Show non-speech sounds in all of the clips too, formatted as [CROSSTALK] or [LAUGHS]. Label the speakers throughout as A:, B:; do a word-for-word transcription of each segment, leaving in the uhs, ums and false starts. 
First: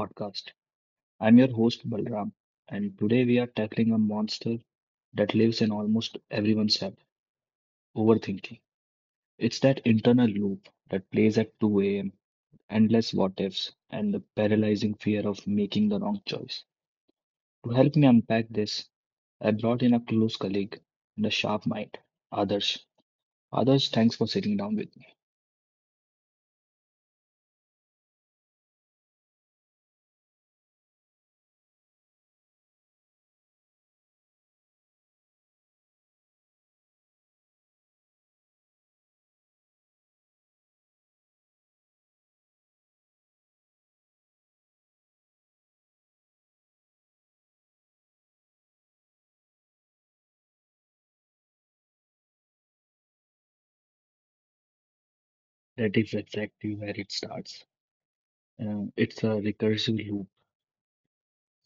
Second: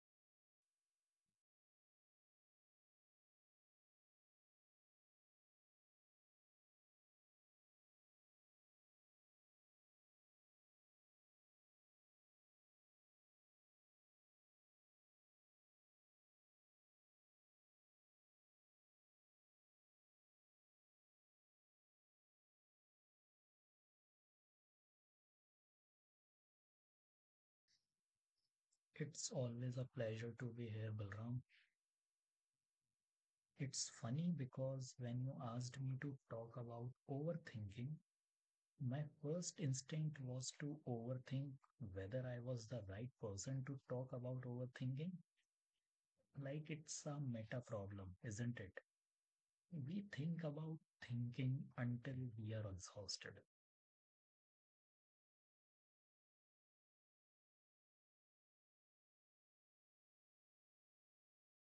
A: podcast. I'm your host, Balram, and today we are tackling a monster that lives in almost everyone's head, overthinking. It's that internal loop that plays at two a m, endless what ifs, and the paralyzing fear of making the wrong choice. To help me unpack this, I brought in a close colleague and a sharp mind, Adarsh. Adarsh, thanks for sitting down with me.
B: It's always a pleasure to be here, Balram. It's funny because when you asked me to talk about overthinking, my first instinct was to overthink whether I was the right person to talk about overthinking. Like it's a meta problem, isn't it? We think about thinking until we are exhausted.
A: That is exactly where it starts. Uh, it's a recursive loop.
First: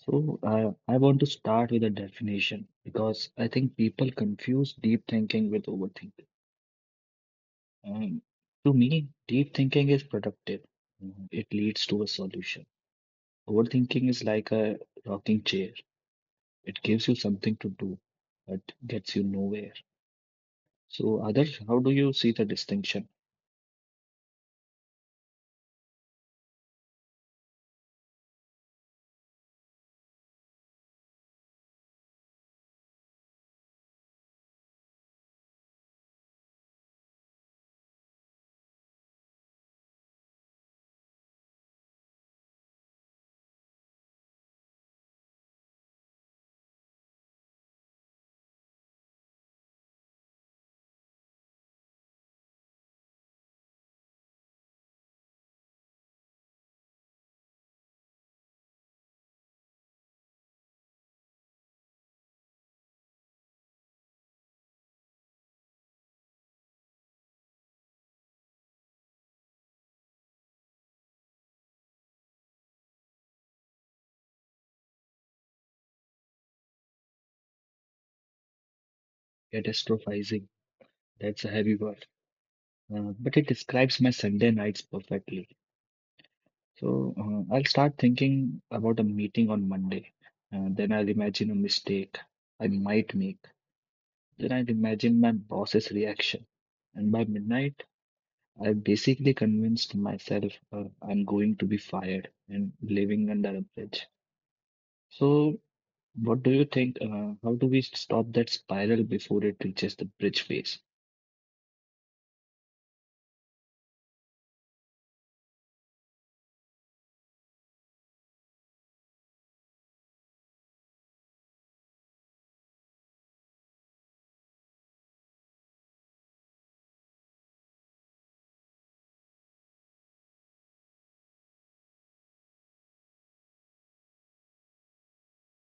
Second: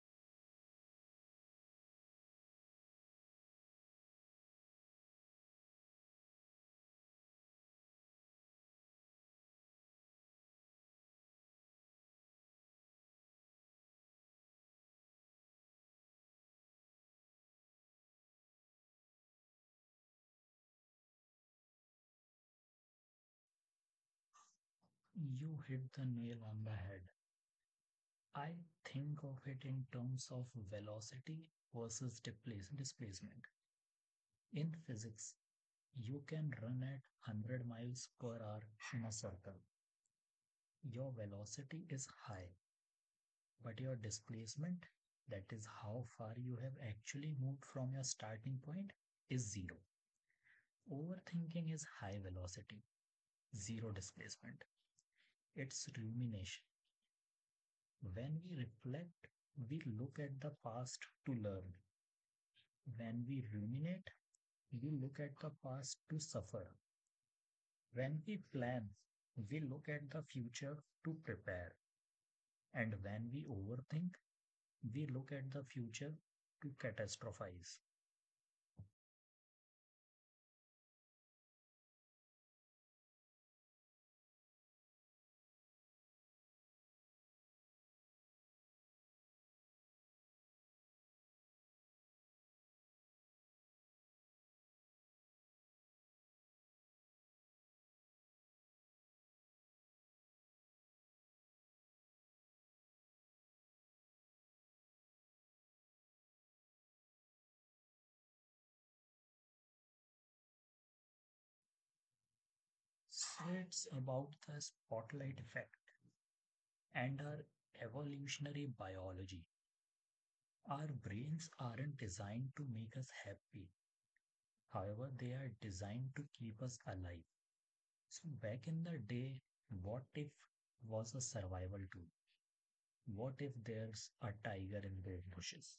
A: So I I want to start with a definition because I think people confuse deep thinking with overthinking. And to me, deep thinking is productive. Mhm. It leads to a solution. Overthinking is like a rocking chair. It gives you something to do, but gets you nowhere. So others, how do you see the distinction?
B: You hit the nail on the head. I think of it in terms of velocity versus depla- displacement. In physics, you can run at one hundred miles per hour in a circle. Your velocity is high, but your displacement, that is how far you have actually moved from your starting point, is zero. Overthinking is high velocity, zero displacement. It's rumination. When we reflect, we look at the past to learn. When we ruminate, we look at the past to suffer. When we plan, we look at the future to prepare. And when we overthink, we look at the future to catastrophize.
A: Catastrophizing, that's a heavy word, uh, but it describes my Sunday nights perfectly. So uh, I'll start thinking about a meeting on Monday. Uh, then I'll imagine a mistake I might make. Then I'll imagine my boss's reaction. And by midnight, I basically convinced myself uh, I'm going to be fired and living under a bridge. So, what do you think? Uh, how do we stop that spiral before it reaches the bridge phase?
B: So it's about the spotlight effect and our evolutionary biology. Our brains aren't designed to make us happy. However, they are designed to keep us alive. So back in the day, "what if" was a survival tool. "What if there's a tiger in the bushes?"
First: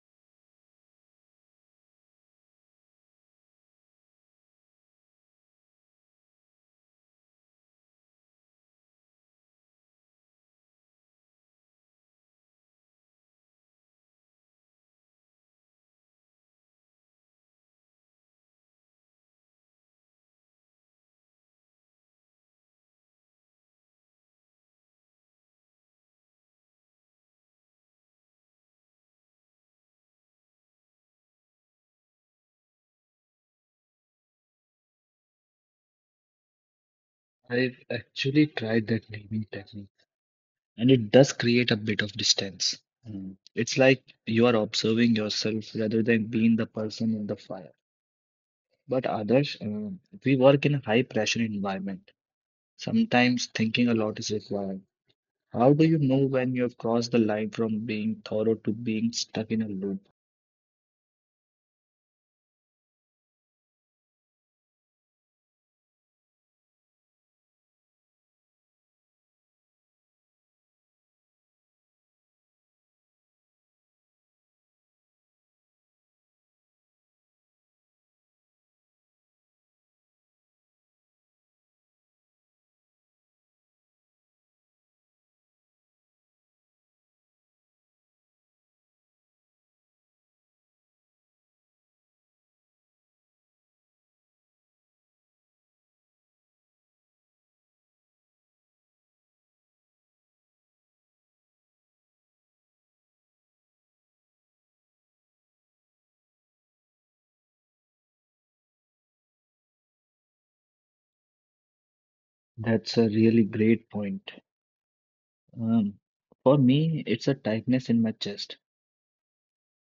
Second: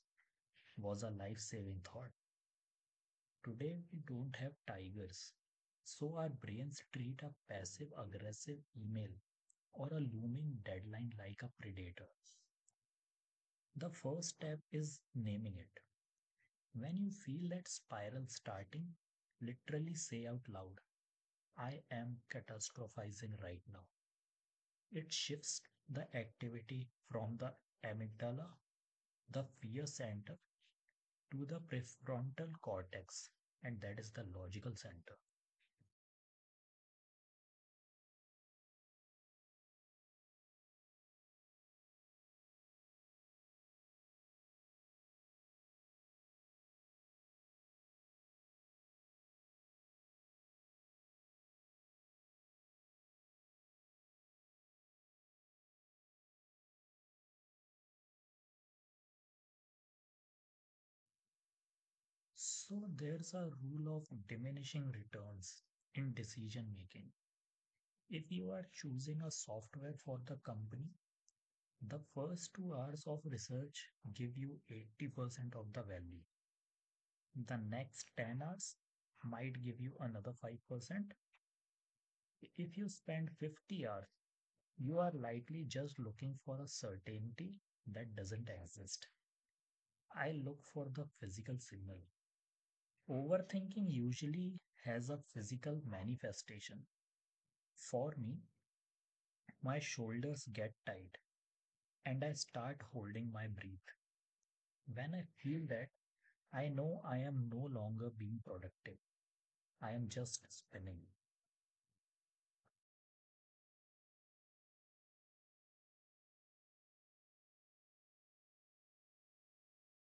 B: was a life-saving thought. Today we don't have tigers, so our brains treat a passive aggressive email or a looming deadline like a predator. The first step is naming it. When you feel that spiral starting, literally say out loud, "I am catastrophizing right now." It shifts the activity from the amygdala, the fear center, to the prefrontal cortex, and that is the logical center.
A: I've actually tried that naming technique, and it does create a bit of distance. Mm. It's like you are observing yourself rather than being the person in the fire. But others, um, we work in a high pressure environment. Sometimes thinking a lot is required. How do you know when you have crossed the line from being thorough to being stuck in a loop?
B: So there's a rule of diminishing returns in decision making. If you are choosing a software for the company, the first two hours of research give you eighty percent of the value. The next ten hours might give you another five percent. If you spend fifty hours, you are likely just looking for a certainty that doesn't exist. I look for the physical signal. Overthinking usually has a physical manifestation. For me, my shoulders get tight and I start holding my breath. When I feel that, I know I am no longer being productive. I am just spinning.
A: That's a really great point. Um, for me, it's a tightness in my chest.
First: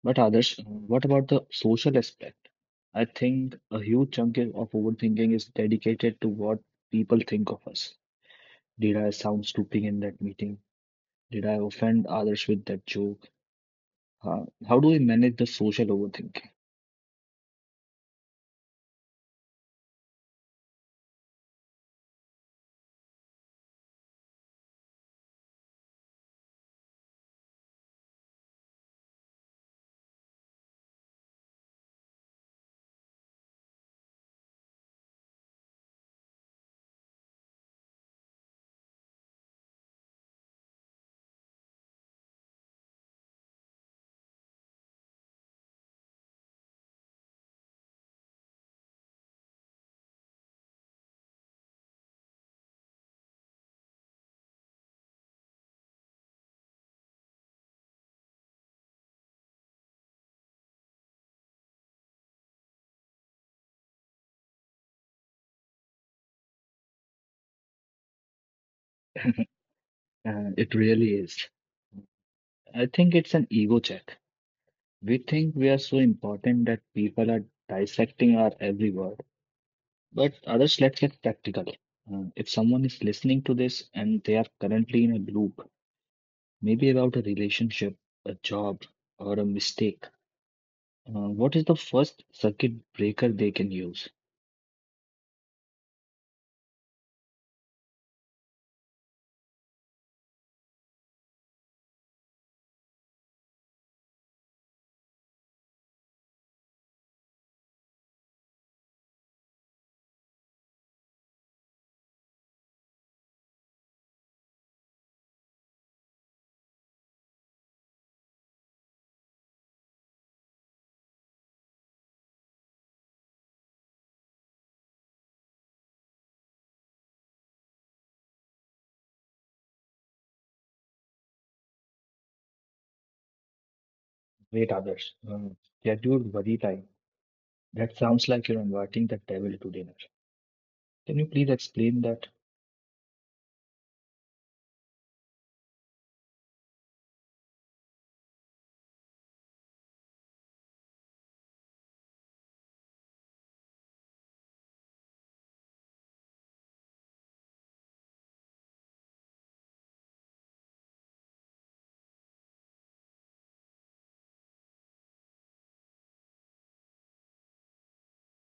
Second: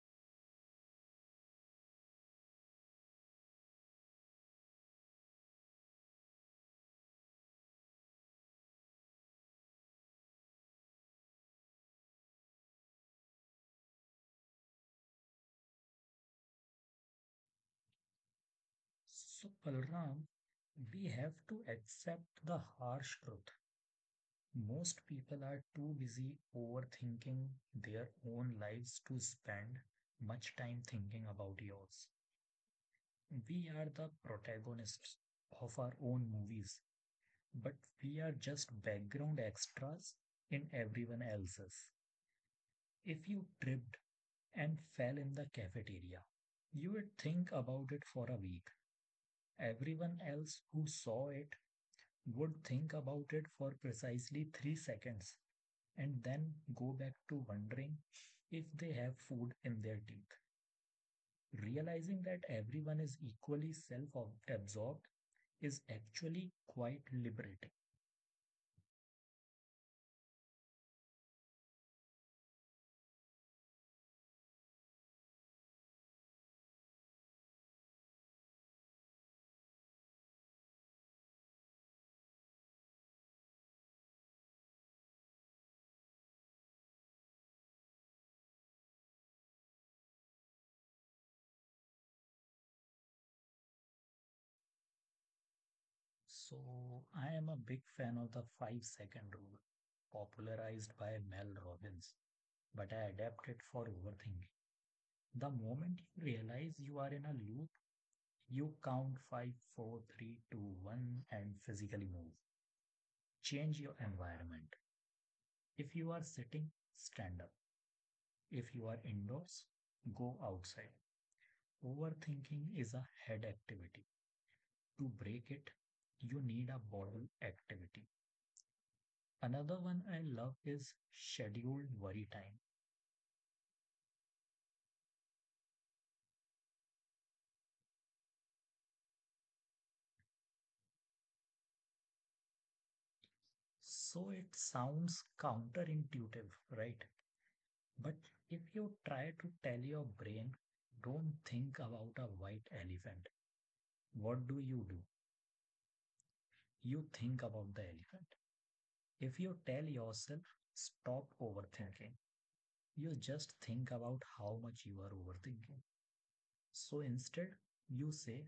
A: But others, uh, what about the social aspect? I think a huge chunk i- of overthinking is dedicated to what people think of us. Did I sound stupid in that meeting? Did I offend others with that joke? Uh, how do we manage the social overthinking?
B: So, Balram, we have to accept the harsh truth. Most people are too busy overthinking their own lives to spend much time thinking about yours. We are the protagonists of our own movies, but we are just background extras in everyone else's. If you tripped and fell in the cafeteria, you would think about it for a week. Everyone else who saw it would think about it for precisely three seconds and then go back to wondering if they have food in their teeth. Realizing that everyone is equally self absorbed is actually quite liberating.
A: Uh, it really is. I think it's an ego check. We think we are so important that people are dissecting our every word. But others, let's get practical. Uh, if someone is listening to this and they are currently in a loop, maybe about a relationship, a job, or a mistake, Uh, what is the first circuit breaker they can use?
B: So, I am a big fan of the five second rule, popularized by Mel Robbins, but I adapt it for overthinking. The moment you realize you are in a loop, you count five, four, three, two, one, and physically move. Change your environment. If you are sitting, stand up. If you are indoors, go outside. Overthinking is a head activity. To break it, you need a body activity. Another one I love is scheduled worry time.
A: Wait, others. Um, scheduled worry time. That sounds like you're inviting the devil to dinner. Can you please explain that?
B: So it sounds counterintuitive, right? But if you try to tell your brain, "don't think about a white elephant," what do you do? You think about the elephant. If you tell yourself, "stop overthinking," you just think about how much you are overthinking. So instead, you say,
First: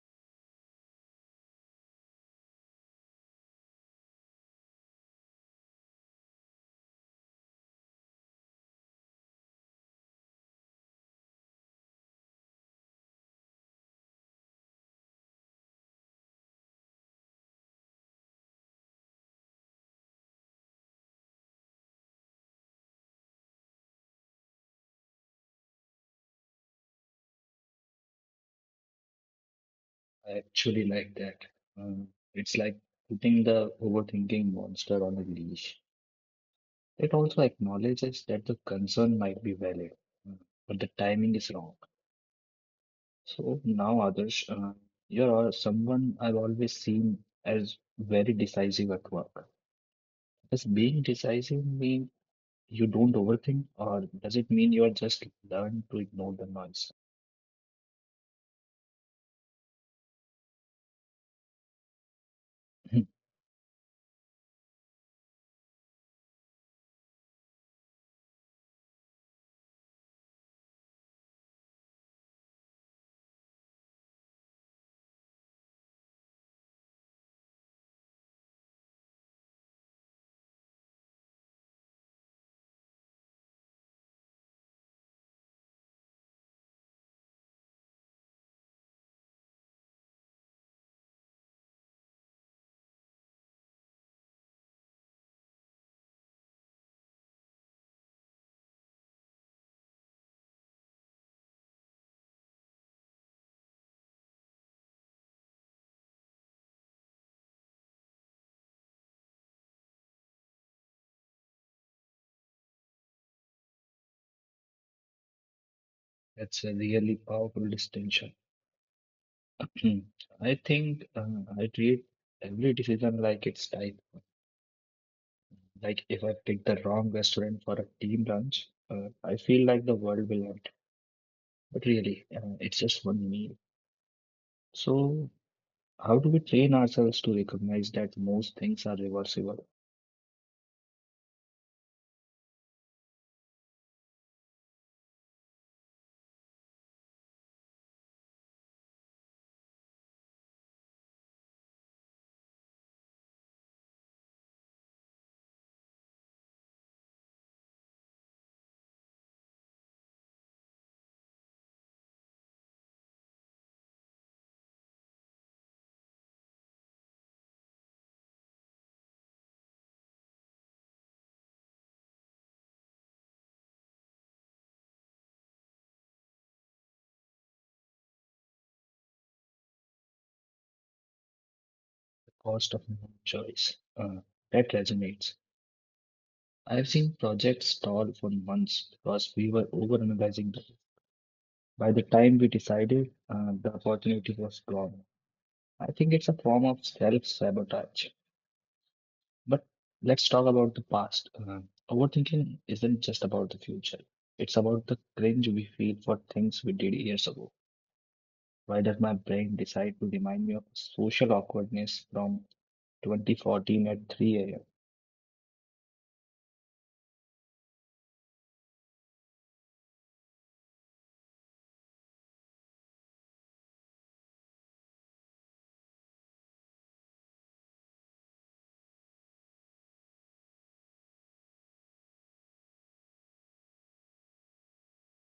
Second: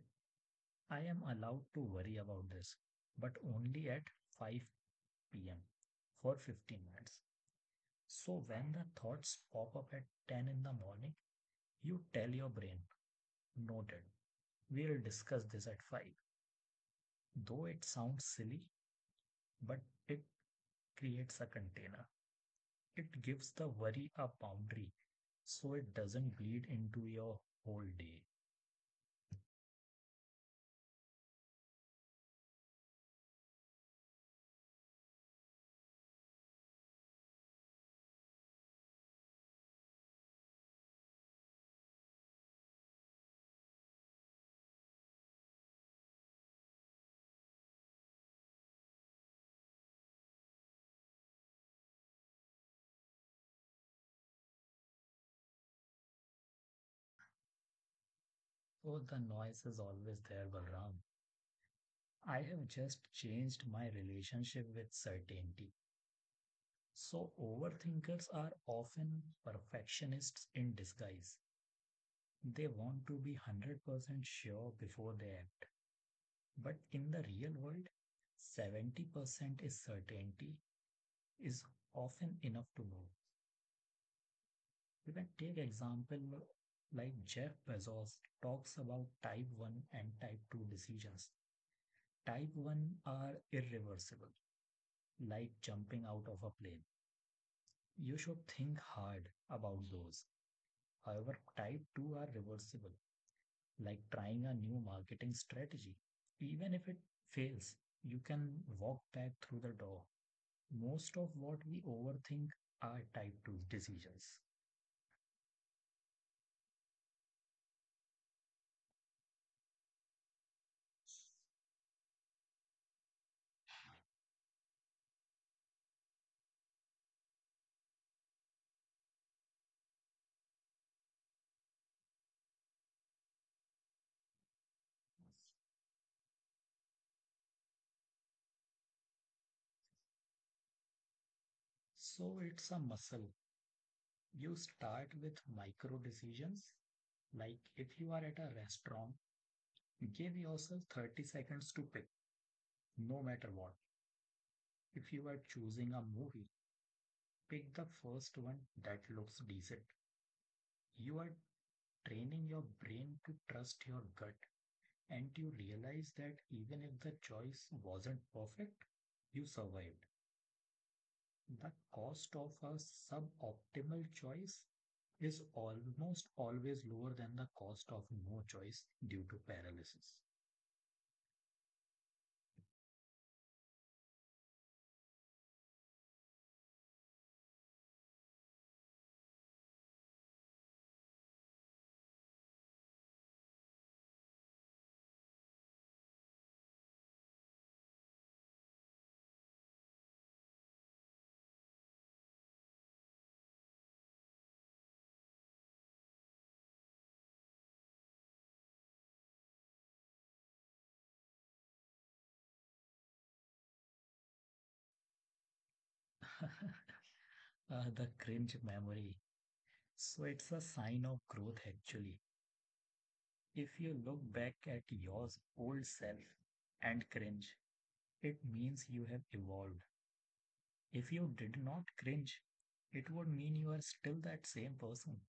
B: "I am allowed to worry about this, but only at five p m for fifteen minutes." So when the thoughts pop up at ten in the morning, you tell your brain, "noted, we'll discuss this at five" Though it sounds silly, but it creates a container. It gives the worry a boundary so it doesn't bleed into your whole day.
A: I actually like that. Um, it's like putting the overthinking monster on a leash. It also acknowledges that the concern might be valid, um, but the timing is wrong. So now, others, uh, you're someone I've always seen as very decisive at work. Does being decisive mean you don't overthink, or does it mean you're just learn to ignore the noise?
B: Oh, the noise is always there, Balram. I have just
A: [CLEARS THROAT]
B: changed my relationship with certainty. So overthinkers are often perfectionists in disguise. They want to be one hundred percent sure before they act. But in the real world, seventy percent is certainty is often enough to know. You can take example like Jeff Bezos talks about type one and type two decisions. Type one are irreversible, like jumping out of a plane. You should think hard about those. However, type two are reversible, like trying a new marketing strategy. Even if it fails, you can walk back through the door. Most of what we overthink are type two decisions.
A: That's a really powerful distinction. [CLEARS THROAT] I think uh, I treat every decision like it's tied. Like if I pick the wrong restaurant for a team lunch, uh, I feel like the world will end. But really, uh, it's just one meal. So how do we train ourselves to recognize that most things are reversible,
B: So it's a muscle. You start with micro decisions. Like if you are at a restaurant, give yourself thirty seconds to pick, no matter what. If you are choosing a movie, pick the first one that looks decent. You are training your brain to trust your gut and you realize that even if the choice wasn't perfect, you survived. The cost of a suboptimal choice is almost always lower than the cost of no choice due to paralysis.
A: the cost of no choice? Uh, that resonates. I've seen projects stall for months because we were overanalyzing them. By the time we decided, uh, the opportunity was gone. I think it's a form of self-sabotage. But let's talk about the past. Uh, overthinking isn't just about the future. It's about the cringe we feel for things we did years ago. Why does my brain decide to remind me of social awkwardness from twenty fourteen at three a m?
B: [LAUGHS] Uh, the cringe memory. So it's a sign of growth actually. If you look back at your old self and cringe, it means you have evolved. If you did not cringe, it would mean you are still that same person.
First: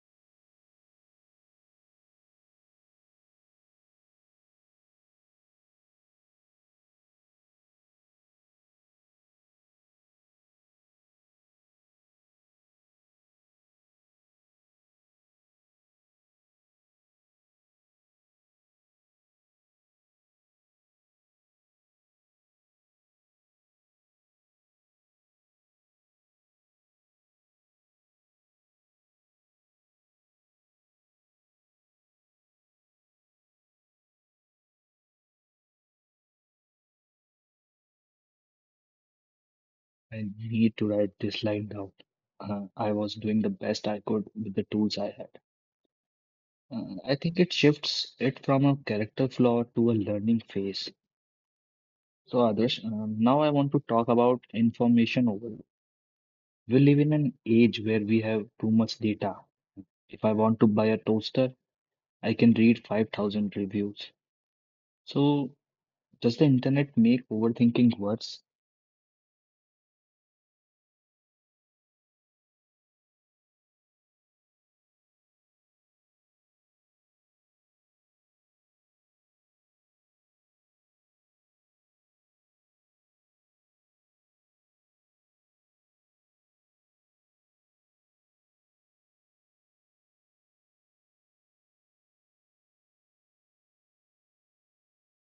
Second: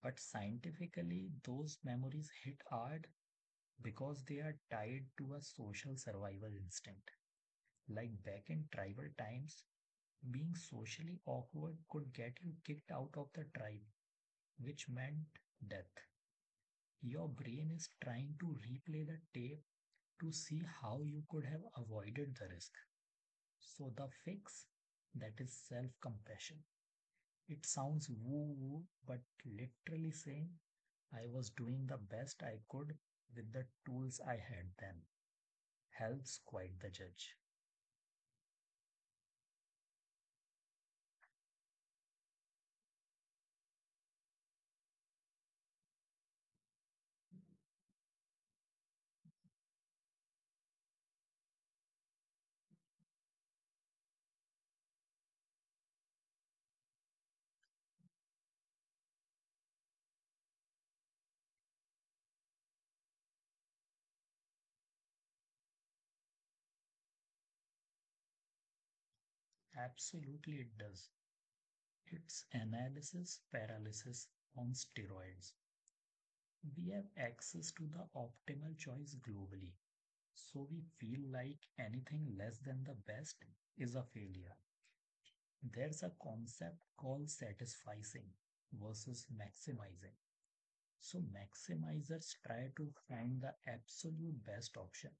B: But scientifically, those memories hit hard because they are tied to a social survival instinct. Like back in tribal times, being socially awkward could get you kicked out of the tribe, which meant death. Your brain is trying to replay the tape to see how you could have avoided the risk. So, the fix that is self compassion. It sounds woo woo, but literally saying "I was doing the best I could with the tools I had then" helps quite the judge.
A: I need to write this line down. Uh, I was doing the best I could with the tools I had. Uh, I think it shifts it from a character flaw to a learning phase. So, Adarsh, um, now I want to talk about information overload. We live in an age where we have too much data. If I want to buy a toaster, I can read five thousand reviews. So, does the internet make overthinking worse?
B: Absolutely, it does. It's analysis paralysis on steroids. We have access to the optimal choice globally, so we feel like anything less than the best is a failure. There's a concept called satisficing versus maximizing. So maximizers try to find the absolute best option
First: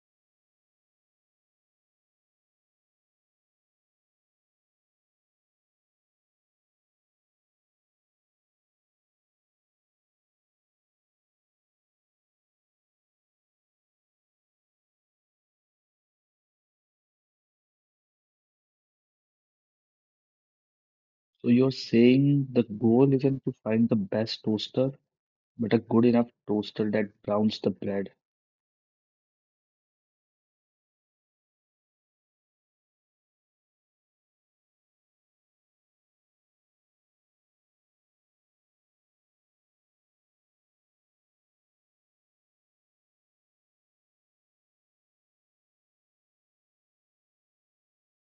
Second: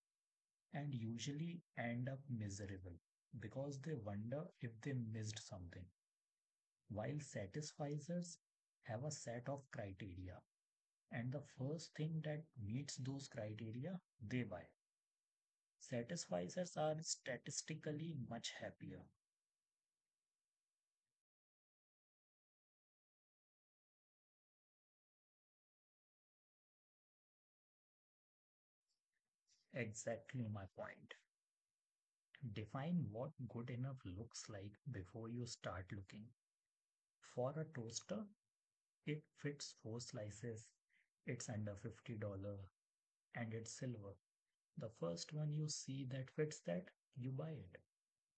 B: and usually end up miserable because they wonder if they missed something. While satisficers have a set of criteria and the first thing that meets those criteria, they buy. Satisficers are statistically much happier.
A: So, you're saying the goal isn't to find the best toaster, but a good enough toaster that browns the bread,
B: Exactly my point. Define what good enough looks like before you start looking. For a toaster, it fits four slices, it's under fifty dollars, and it's silver. The first one you see that fits that, you buy it.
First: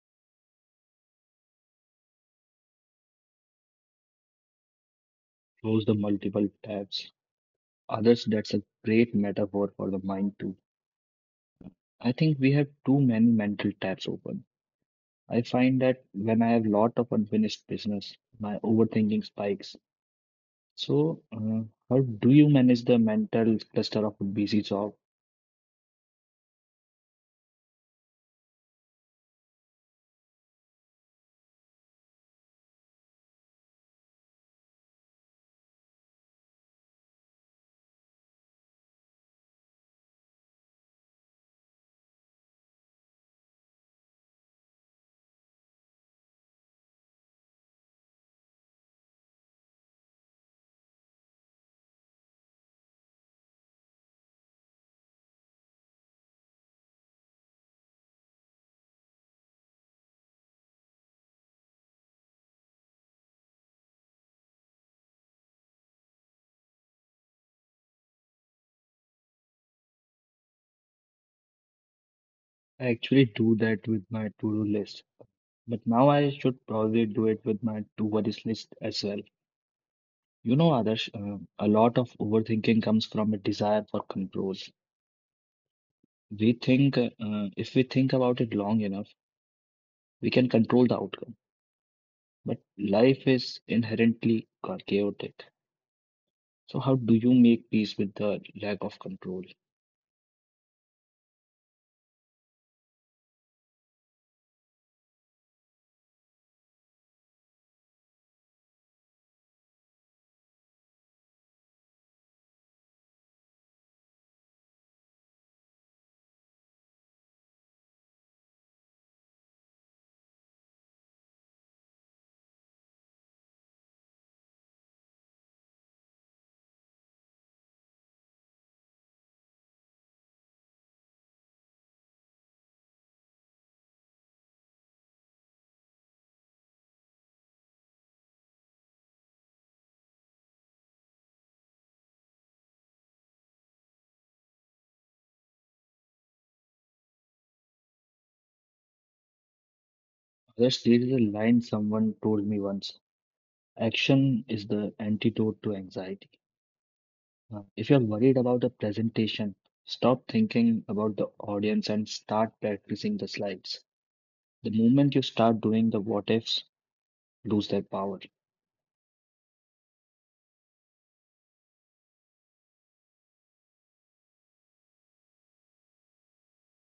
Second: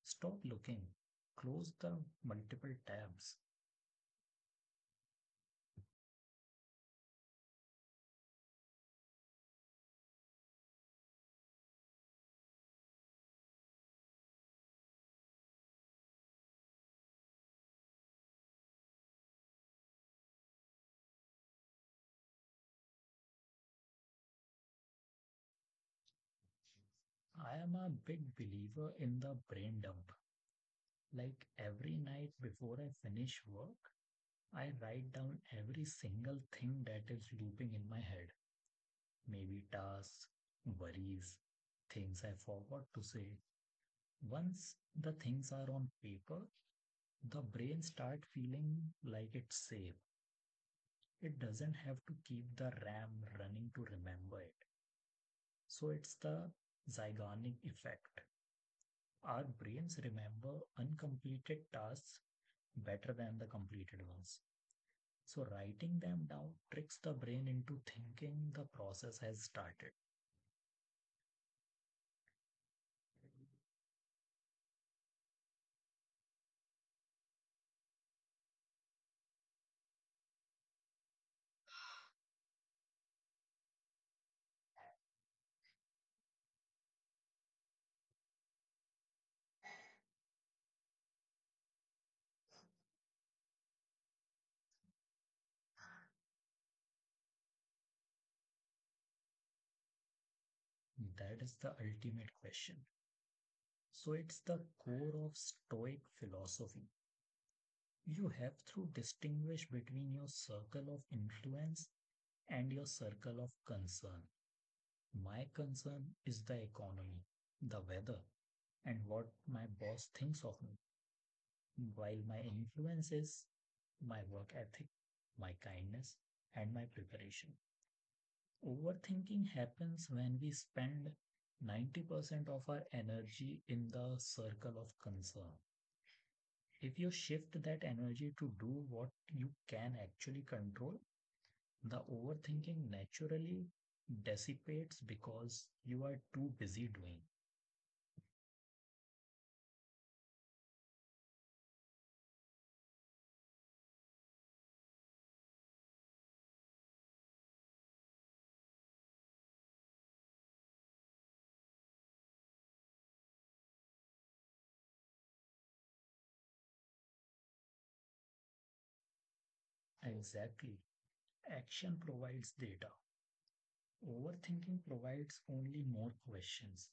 B: Stop looking. Close the multiple tabs.
A: close the multiple tabs. Others, that's a great metaphor for the mind, too. I think we have too many mental tabs open. I find that when I have lot of unfinished business, my overthinking spikes. So, uh, how do you manage the mental cluster of a busy job?
B: I am a big believer in the brain dump. Like every night before I finish work, I write down every single thing that is looping in my head. Maybe tasks, worries, things I forgot to say. Once the things are on paper, the brain starts feeling like it's safe. It doesn't have to keep the RAM running to remember it. So it's the zygonic effect. Our brains remember uncompleted tasks better than the completed ones. So writing them down tricks the brain into thinking the process has started.
A: I actually do that with my to-do list, but now I should probably do it with my to-worries list as well. You know, Adarsh, uh, a lot of overthinking comes from a desire for control. We think, uh, if we think about it long enough, we can control the outcome. But life is inherently cha- chaotic. So, how do you make peace with the lack of control?
B: That is the ultimate question. So it's the core of Stoic philosophy. You have to distinguish between your circle of influence and your circle of concern. My concern is the economy, the weather, and what my boss thinks of me, while my influence is my work ethic, my kindness, and my preparation. Overthinking happens when we spend ninety percent of our energy in the circle of concern. If you shift that energy to do what you can actually control, the overthinking naturally dissipates because you are too busy doing.
A: Others, there is a line someone told me once, action is the antidote to anxiety. Uh, If you're worried about a presentation, stop thinking about the audience and start practicing the slides. The moment you start doing the what ifs, lose their power.
B: Exactly. Action provides data. Overthinking provides only more questions.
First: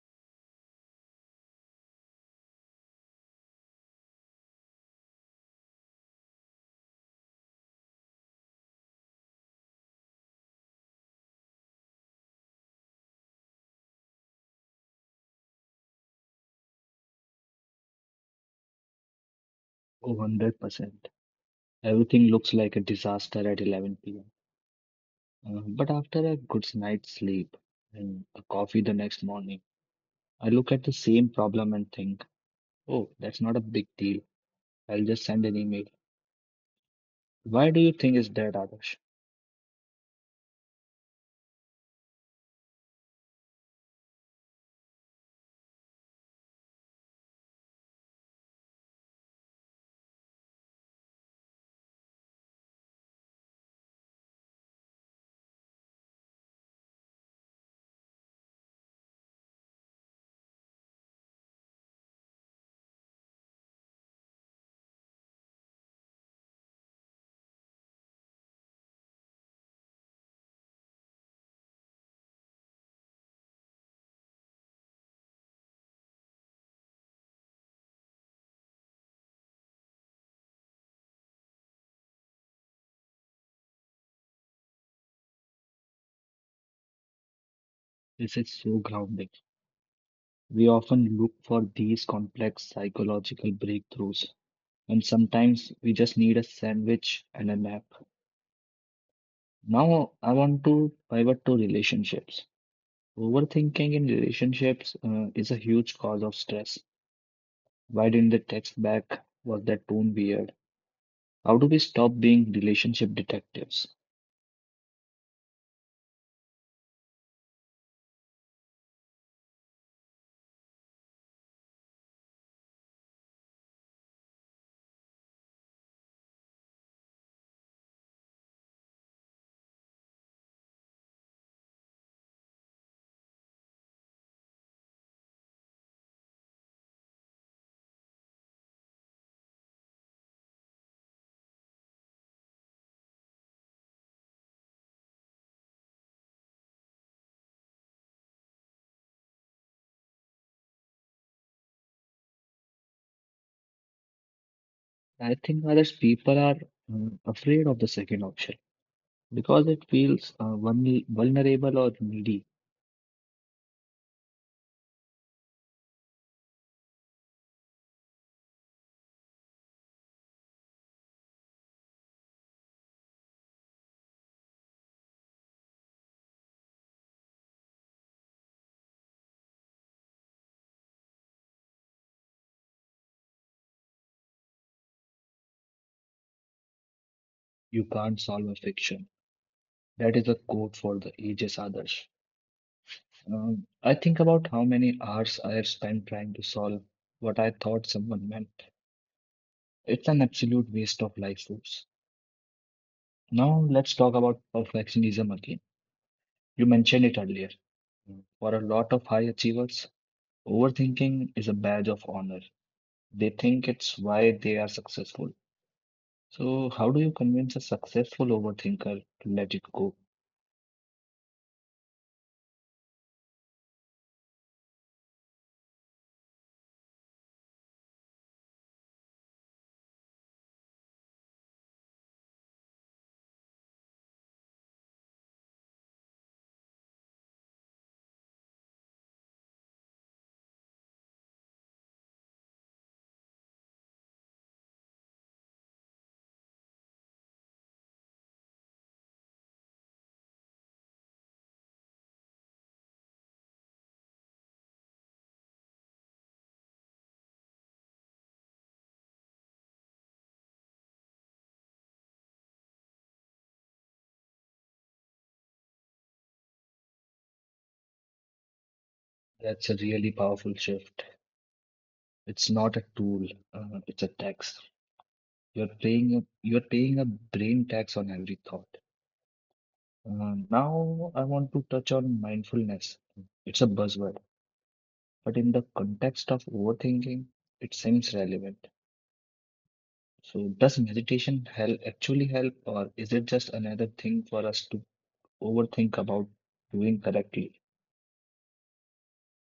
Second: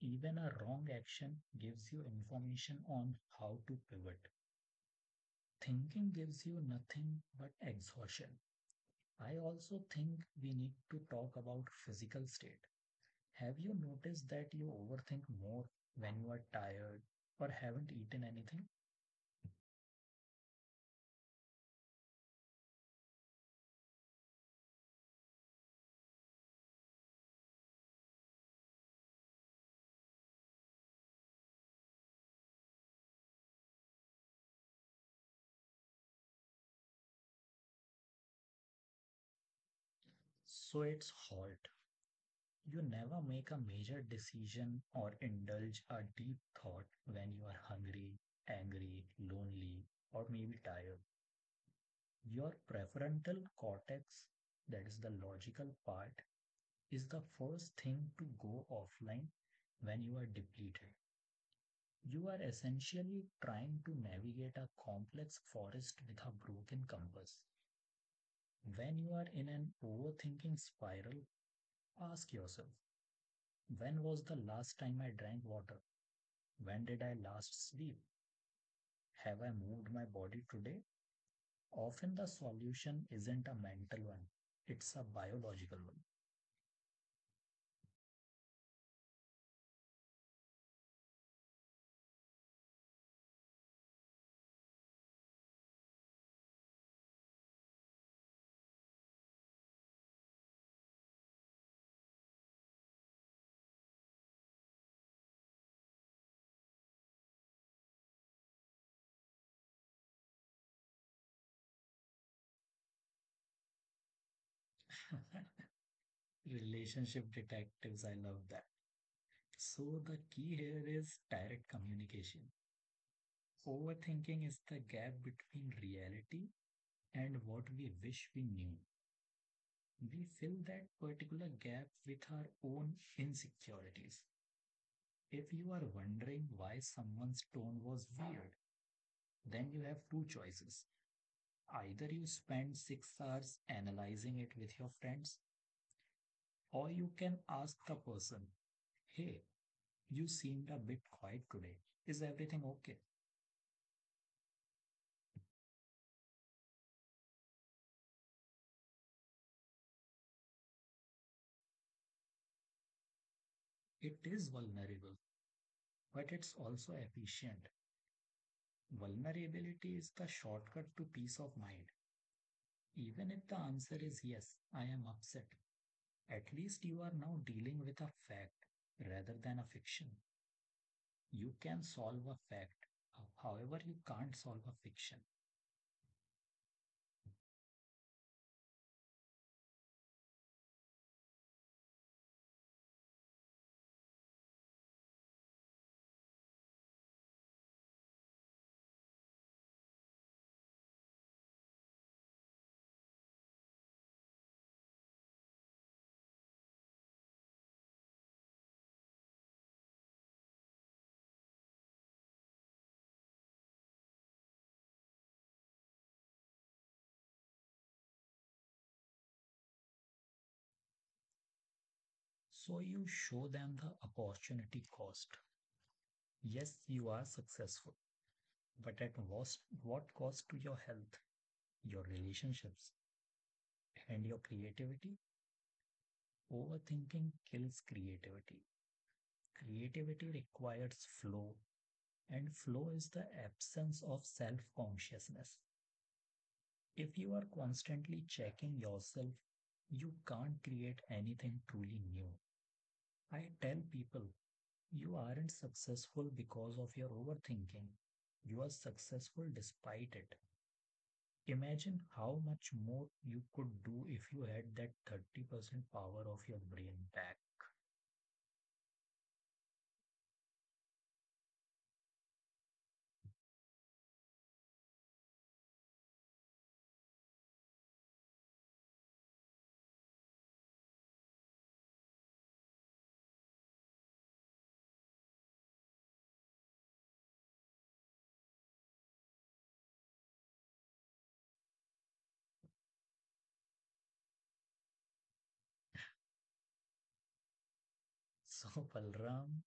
B: Even a wrong action gives you information on how to pivot. Thinking gives you nothing but exhaustion. I also think we need to talk about physical state. Have you noticed that you overthink more when you are tired or haven't eaten anything?
A: Oh, one hundred percent. Everything looks like a disaster at eleven p m. Uh, but after a good night's sleep and a coffee the next morning, I look at the same problem and think, oh, that's not a big deal. I'll just send an email. Why do you think it's that, Adarsh?
B: So it's halt. You never make a major decision or indulge a deep thought when you are hungry, angry, lonely, or maybe tired. Your prefrontal cortex, that is the logical part, is the first thing to go offline when you are depleted. You are essentially trying to navigate a complex forest with a broken compass. When you are in an overthinking spiral, ask yourself, when was the last time I drank water? When did I last sleep? Have I moved my body today? Often the solution isn't a mental one, it's a biological one.
A: This is so grounding. We often look for these complex psychological breakthroughs, and sometimes we just need a sandwich and a nap. Now, I want to pivot to relationships. Overthinking in relationships uh, is a huge cause of stress. Why didn't they text back? Was that tone weird? How do we stop being relationship detectives?
B: [LAUGHS] Relationship detectives, I love that. So the key here is direct communication. Overthinking is the gap between reality and what we wish we knew. We fill that particular gap with our own insecurities. If you are wondering why someone's tone was weird, then you have two choices. Either you spend six hours analyzing it with your friends, or you can ask the person, "Hey, you seemed a bit quiet today. Is everything okay?"
A: I think others people are uh, afraid of the second option because it feels uh, vulne- vulnerable or needy.
B: It is vulnerable, but it's also efficient. Vulnerability is the shortcut to peace of mind. Even if the answer is yes, I am upset, at least you are now dealing with a fact rather than a fiction. You can solve a fact. Uh, however, you can't solve a fiction.
A: You can't solve a fiction. That is a quote for the ages others. Um, I think about how many hours I have spent trying to solve what I thought someone meant. It's an absolute waste of life force. Now let's talk about perfectionism again. You mentioned it earlier. Mm, for a lot of high achievers, overthinking is a badge of honor. They think it's why they are successful. So, how do you convince a successful overthinker to let it go?
B: So you show them the opportunity cost. Yes, you are successful, but at what, what cost to your health, your relationships, and your creativity? Overthinking kills creativity. Creativity requires flow, and flow is the absence of self consciousness. If you are constantly checking yourself, you can't create anything truly new. I tell people you aren't successful because of your overthinking. You are successful despite it. Imagine how much more you could do if you had that thirty percent power of your brain back. [LAUGHS]
A: That's a really powerful shift. It's not a tool, uh, it's a tax. You're paying a, you're paying a brain tax on every thought. Uh, now, I want to touch on mindfulness. It's a buzzword, but in the context of overthinking, it seems relevant. So, does meditation help actually help, or is it just another thing for us to overthink about doing correctly?
B: So, Balram,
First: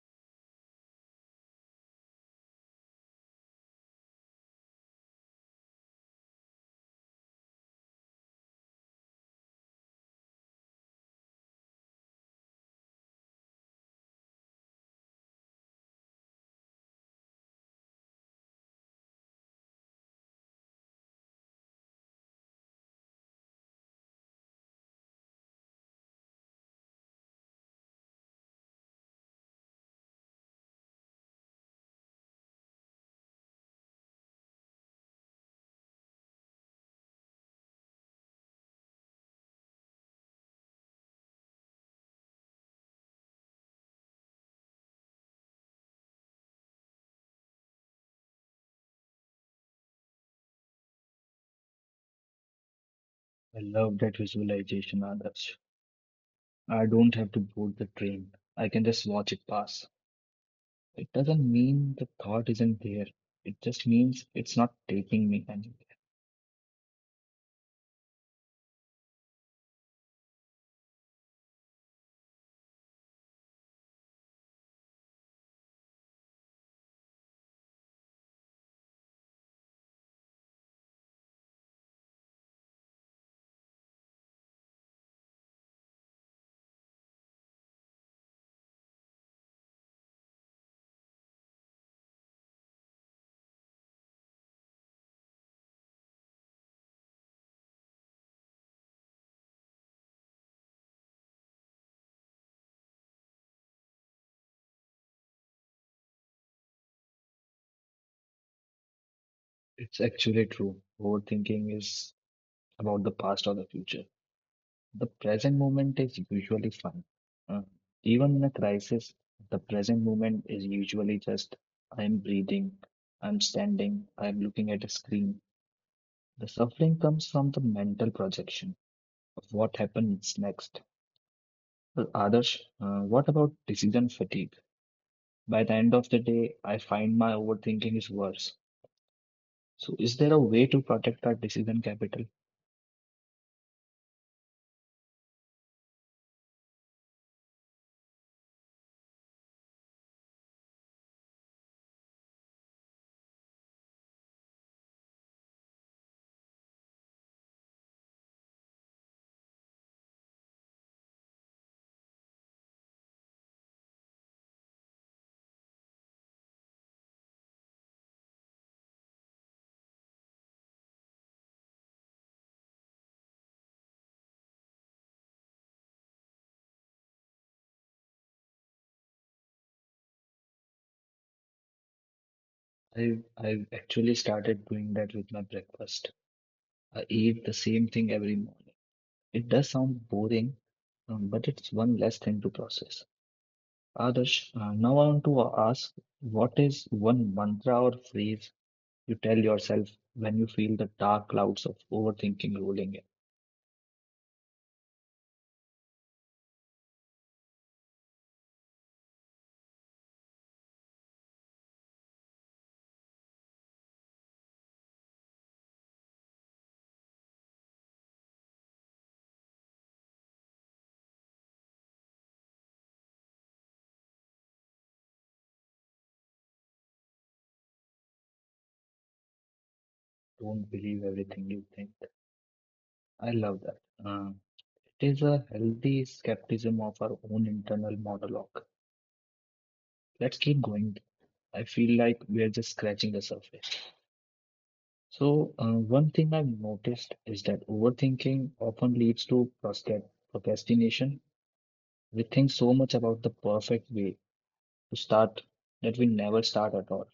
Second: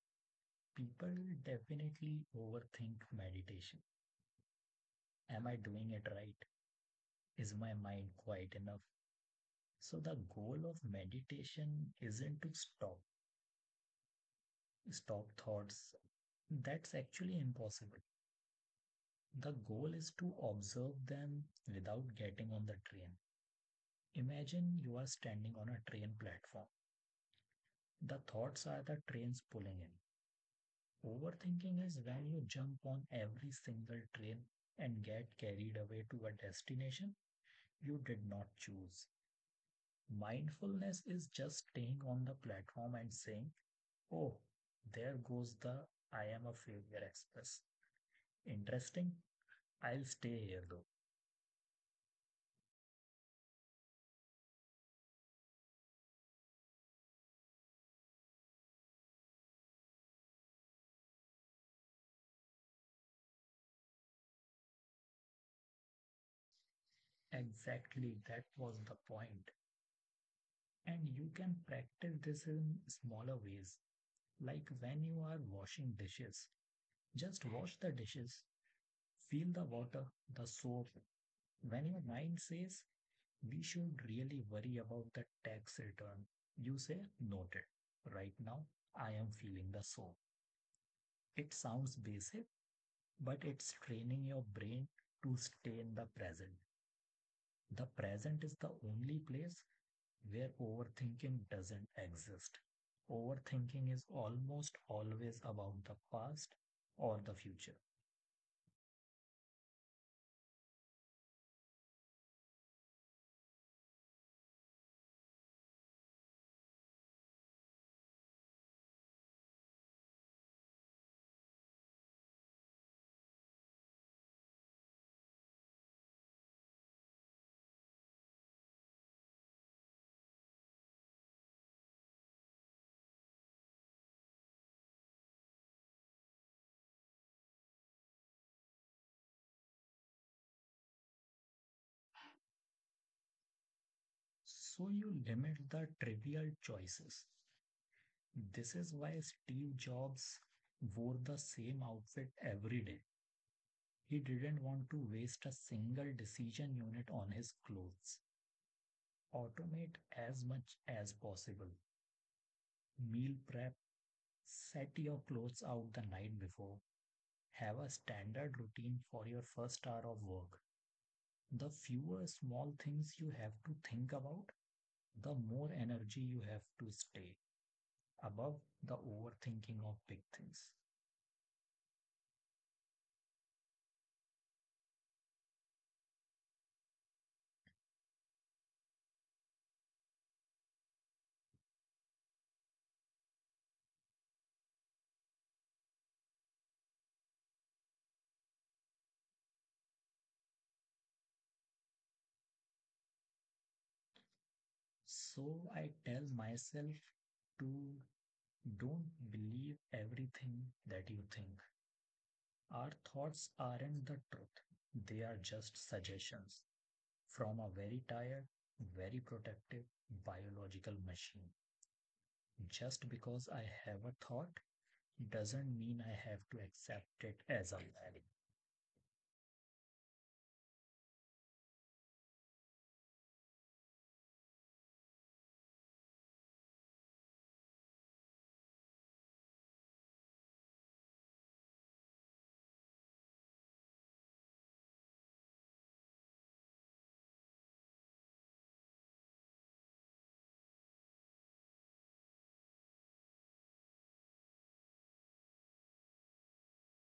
B: people definitely overthink meditation. Am I doing it right? Is my mind quiet enough? So, the goal of meditation isn't to stop stop thoughts. That's actually impossible. The goal is to observe them without getting on the train. Imagine you are standing on a train platform. The thoughts are the trains pulling in. Overthinking is when you jump on every single train and get carried away to a destination you did not choose. Mindfulness is just staying on the platform and saying, "Oh, there goes the I am a failure express. Interesting. I'll stay here though."
A: I love that visualization, Adarsh. I don't have to board the train. I can just watch it pass. It doesn't mean the thought isn't there. It just means it's not taking me anywhere.
B: Exactly, that was the point. And you can practice this in smaller ways, like when you are washing dishes. Just wash the dishes, feel the water, the soap. When your mind says, "We should really worry about the tax return," you say, "Noted. Right now, I am feeling the soap." It sounds basic, but it's training your brain to stay in the present. The present is the only place where overthinking doesn't exist. Overthinking is almost always about the past or the future.
A: It's actually true. Overthinking is about the past or the future. The present moment is usually fun. Uh, Even in a crisis, the present moment is usually just I'm breathing, I'm standing, I'm looking at a screen. The suffering comes from the mental projection of what happens next. Well, Adarsh, uh, what about decision fatigue? By the end of the day, I find my overthinking is worse. So, is there a way to protect our decision capital?
B: So you limit the trivial choices. This is why Steve Jobs wore the same outfit every day. He didn't want to waste a single decision unit on his clothes. Automate as much as possible. Meal prep, set your clothes out the night before, have a standard routine for your first hour of work. The fewer small things you have to think about, the more energy you have to stay above the overthinking of big things.
A: I I've actually started doing that with my breakfast. I eat the same thing every morning. It does sound boring, um, but it's one less thing to process. Adarsh, uh, now I want to ask, what is one mantra or phrase you tell yourself when you feel the dark clouds of overthinking rolling in?
B: So I tell myself to don't believe everything that you think. Our thoughts aren't the truth, they are just suggestions from a very tired, very protective biological machine. Just because I have a thought doesn't mean I have to accept it as a value.
A: Don't believe everything you think. I love that. Uh, it is a healthy skepticism of our own internal monologue. Let's keep going. I feel like we are just scratching the surface. So, uh, one thing I've noticed is that overthinking often leads to prosca- procrastination. We think so much about the perfect way to start that we never start at all.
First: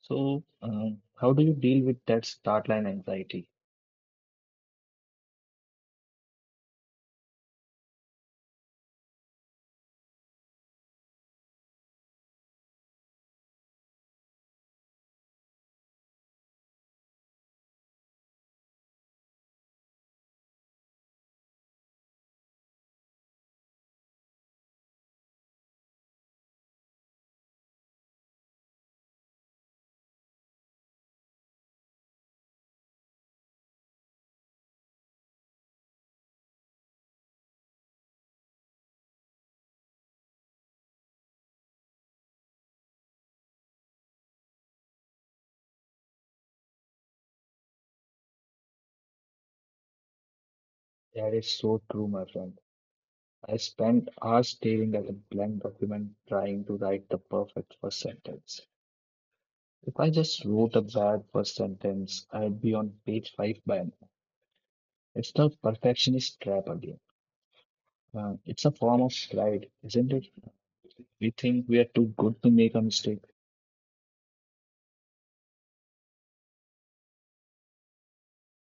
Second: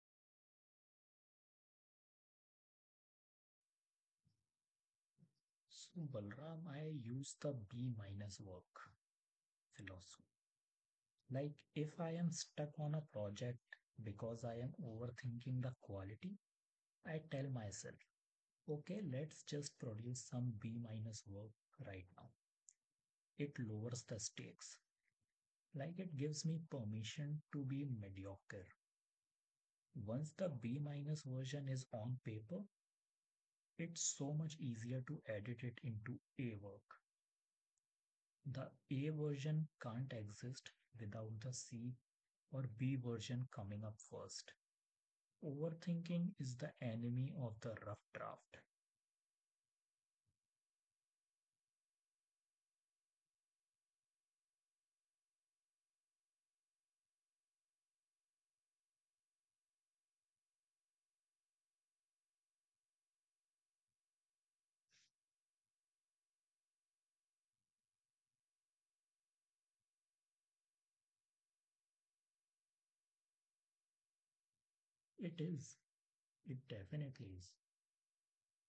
A: So, um, how do you deal with that start line anxiety?
B: So, Balram, I use the B minus work philosophy. Like, if I am stuck on a project because I am overthinking the quality, I tell myself, okay, let's just produce some B minus work right now. It lowers the stakes. Like, it gives me permission to be mediocre. Once the B minus version is on paper, it's so much easier to edit it into A work. The A version can't exist without the C or B version coming up first. Overthinking is the enemy of the rough draft.
A: That is so true, my friend. I spent hours staring at a blank document trying to write the perfect first sentence. If I just wrote a bad first sentence, I'd be on page five by now. It's the perfectionist trap again. Uh, it's a form of pride, isn't it? We think we are too good to make a mistake.
B: It is. It definitely is.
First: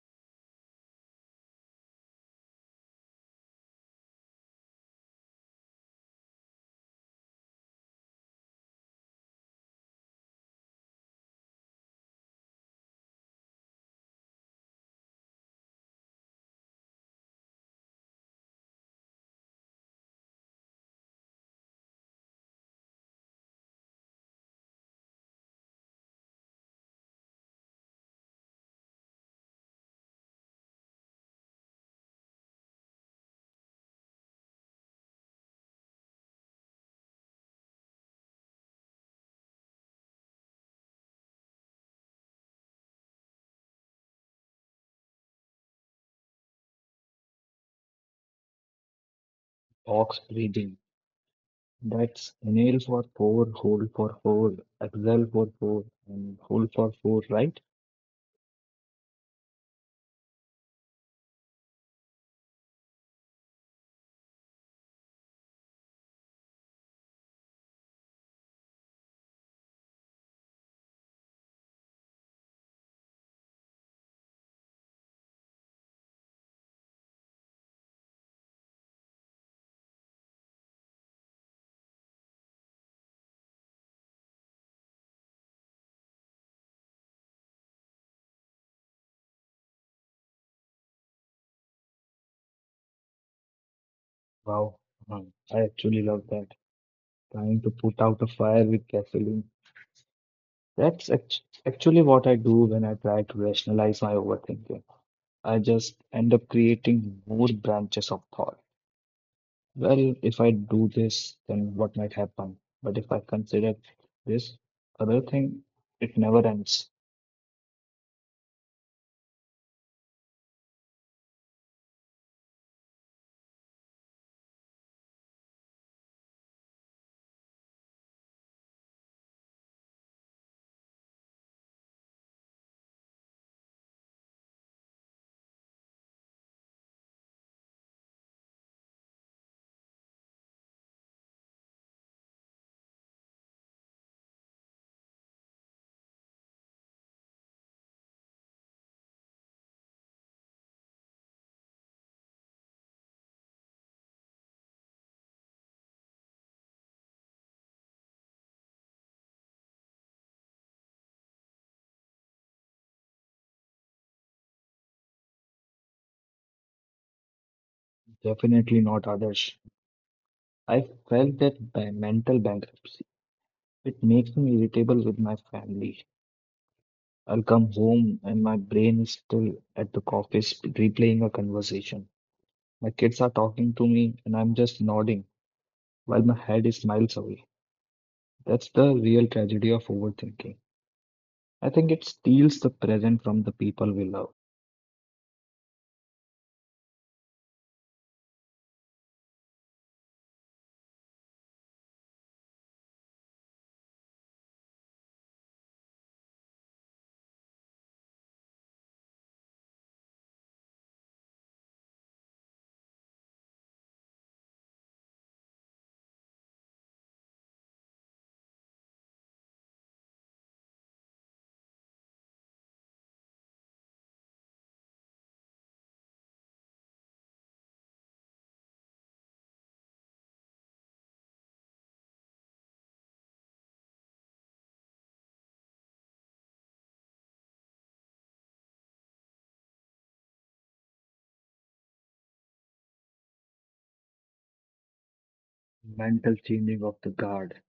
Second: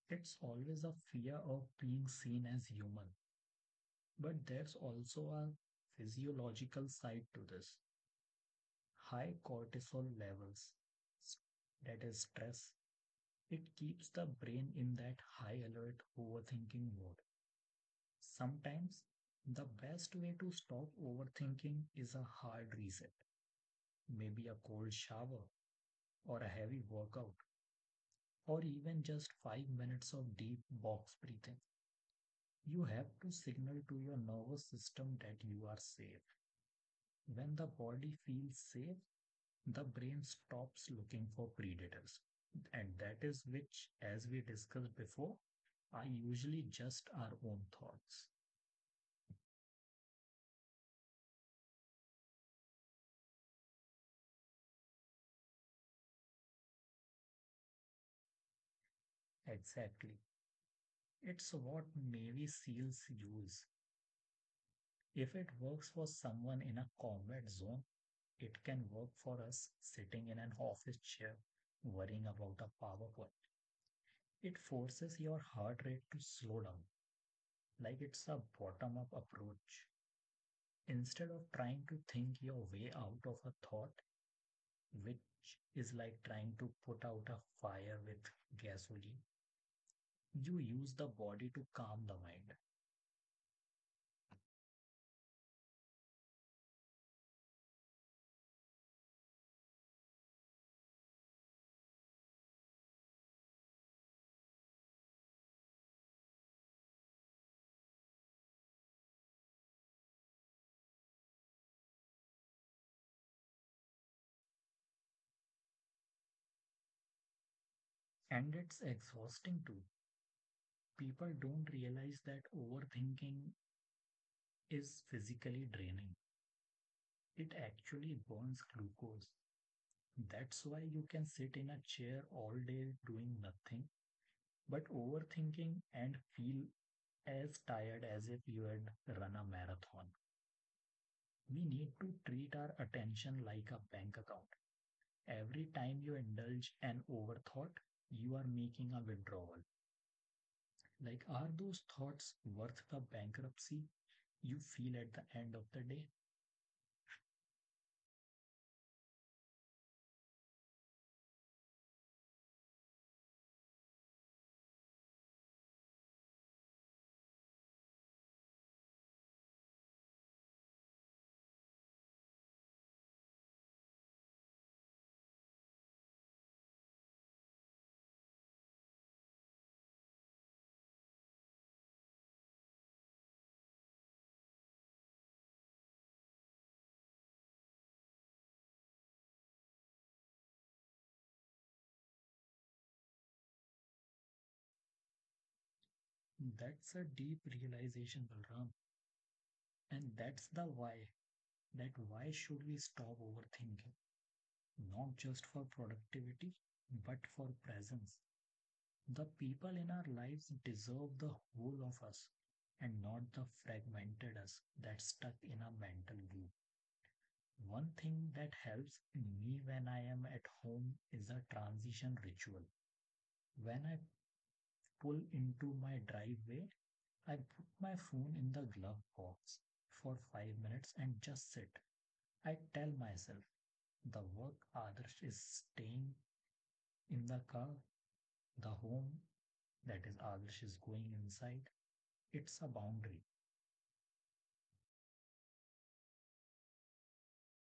B: It's always a fear of being seen as human. But there's also a physiological side to this. High cortisol levels, that is stress, it keeps the brain in that high alert overthinking mode. Sometimes the best way to stop overthinking is a hard reset, maybe a cold shower or a heavy workout, or even just five minutes of deep box breathing. You have to signal to your nervous system that you are safe. When the body feels safe, the brain stops looking for predators. And that is which, as we discussed before, are usually just our own thoughts.
A: Ox breathing. That's inhale for four, hold for four, exhale for four, and hold for four, right?
B: Exactly. It's what Navy SEALs use. If it works for someone in a combat zone, it can work for us sitting in an office chair worrying about a PowerPoint. It forces your heart rate to slow down, like it's a bottom up approach. Instead of trying to think your way out of a thought, which is like trying to put out a fire with gasoline, you use the body to calm the mind.
A: Wow. Uh, I actually love that. Trying to put out a fire with gasoline. That's act- actually what I do when I try to rationalize my overthinking. I just end up creating more branches of thought. Well, if I do this, then what might happen? But if I consider this other thing, it never ends.
B: And it's exhausting too. People don't realize that overthinking is physically draining. It actually burns glucose. That's why you can sit in a chair all day doing nothing but overthinking and feel as tired as if you had run a marathon. We need to treat our attention like a bank account. Every time you indulge an overthought, you are making a withdrawal. Like, are those thoughts worth the bankruptcy you feel at the end of the day?
A: Definitely not others. I felt that by mental bankruptcy. It makes me irritable with my family. I'll come home and my brain is still at the office replaying a conversation. My kids are talking to me and I'm just nodding while my head is miles away. That's the real tragedy of overthinking. I think it steals the present from the people we love.
B: That's a deep realization, Balram. And that's the why. That why should we stop overthinking? Not just for productivity, but for presence. The people in our lives deserve the whole of us and not the fragmented us that's stuck in a mental loop. One thing that helps me when I am at home is a transition ritual. When I pull into my driveway, I put my phone in the glove box for five minutes and just sit. I tell myself the work Adarsh is staying in the car, the home that is Adarsh is going inside. It's a boundary.
A: Mental changing of the guard.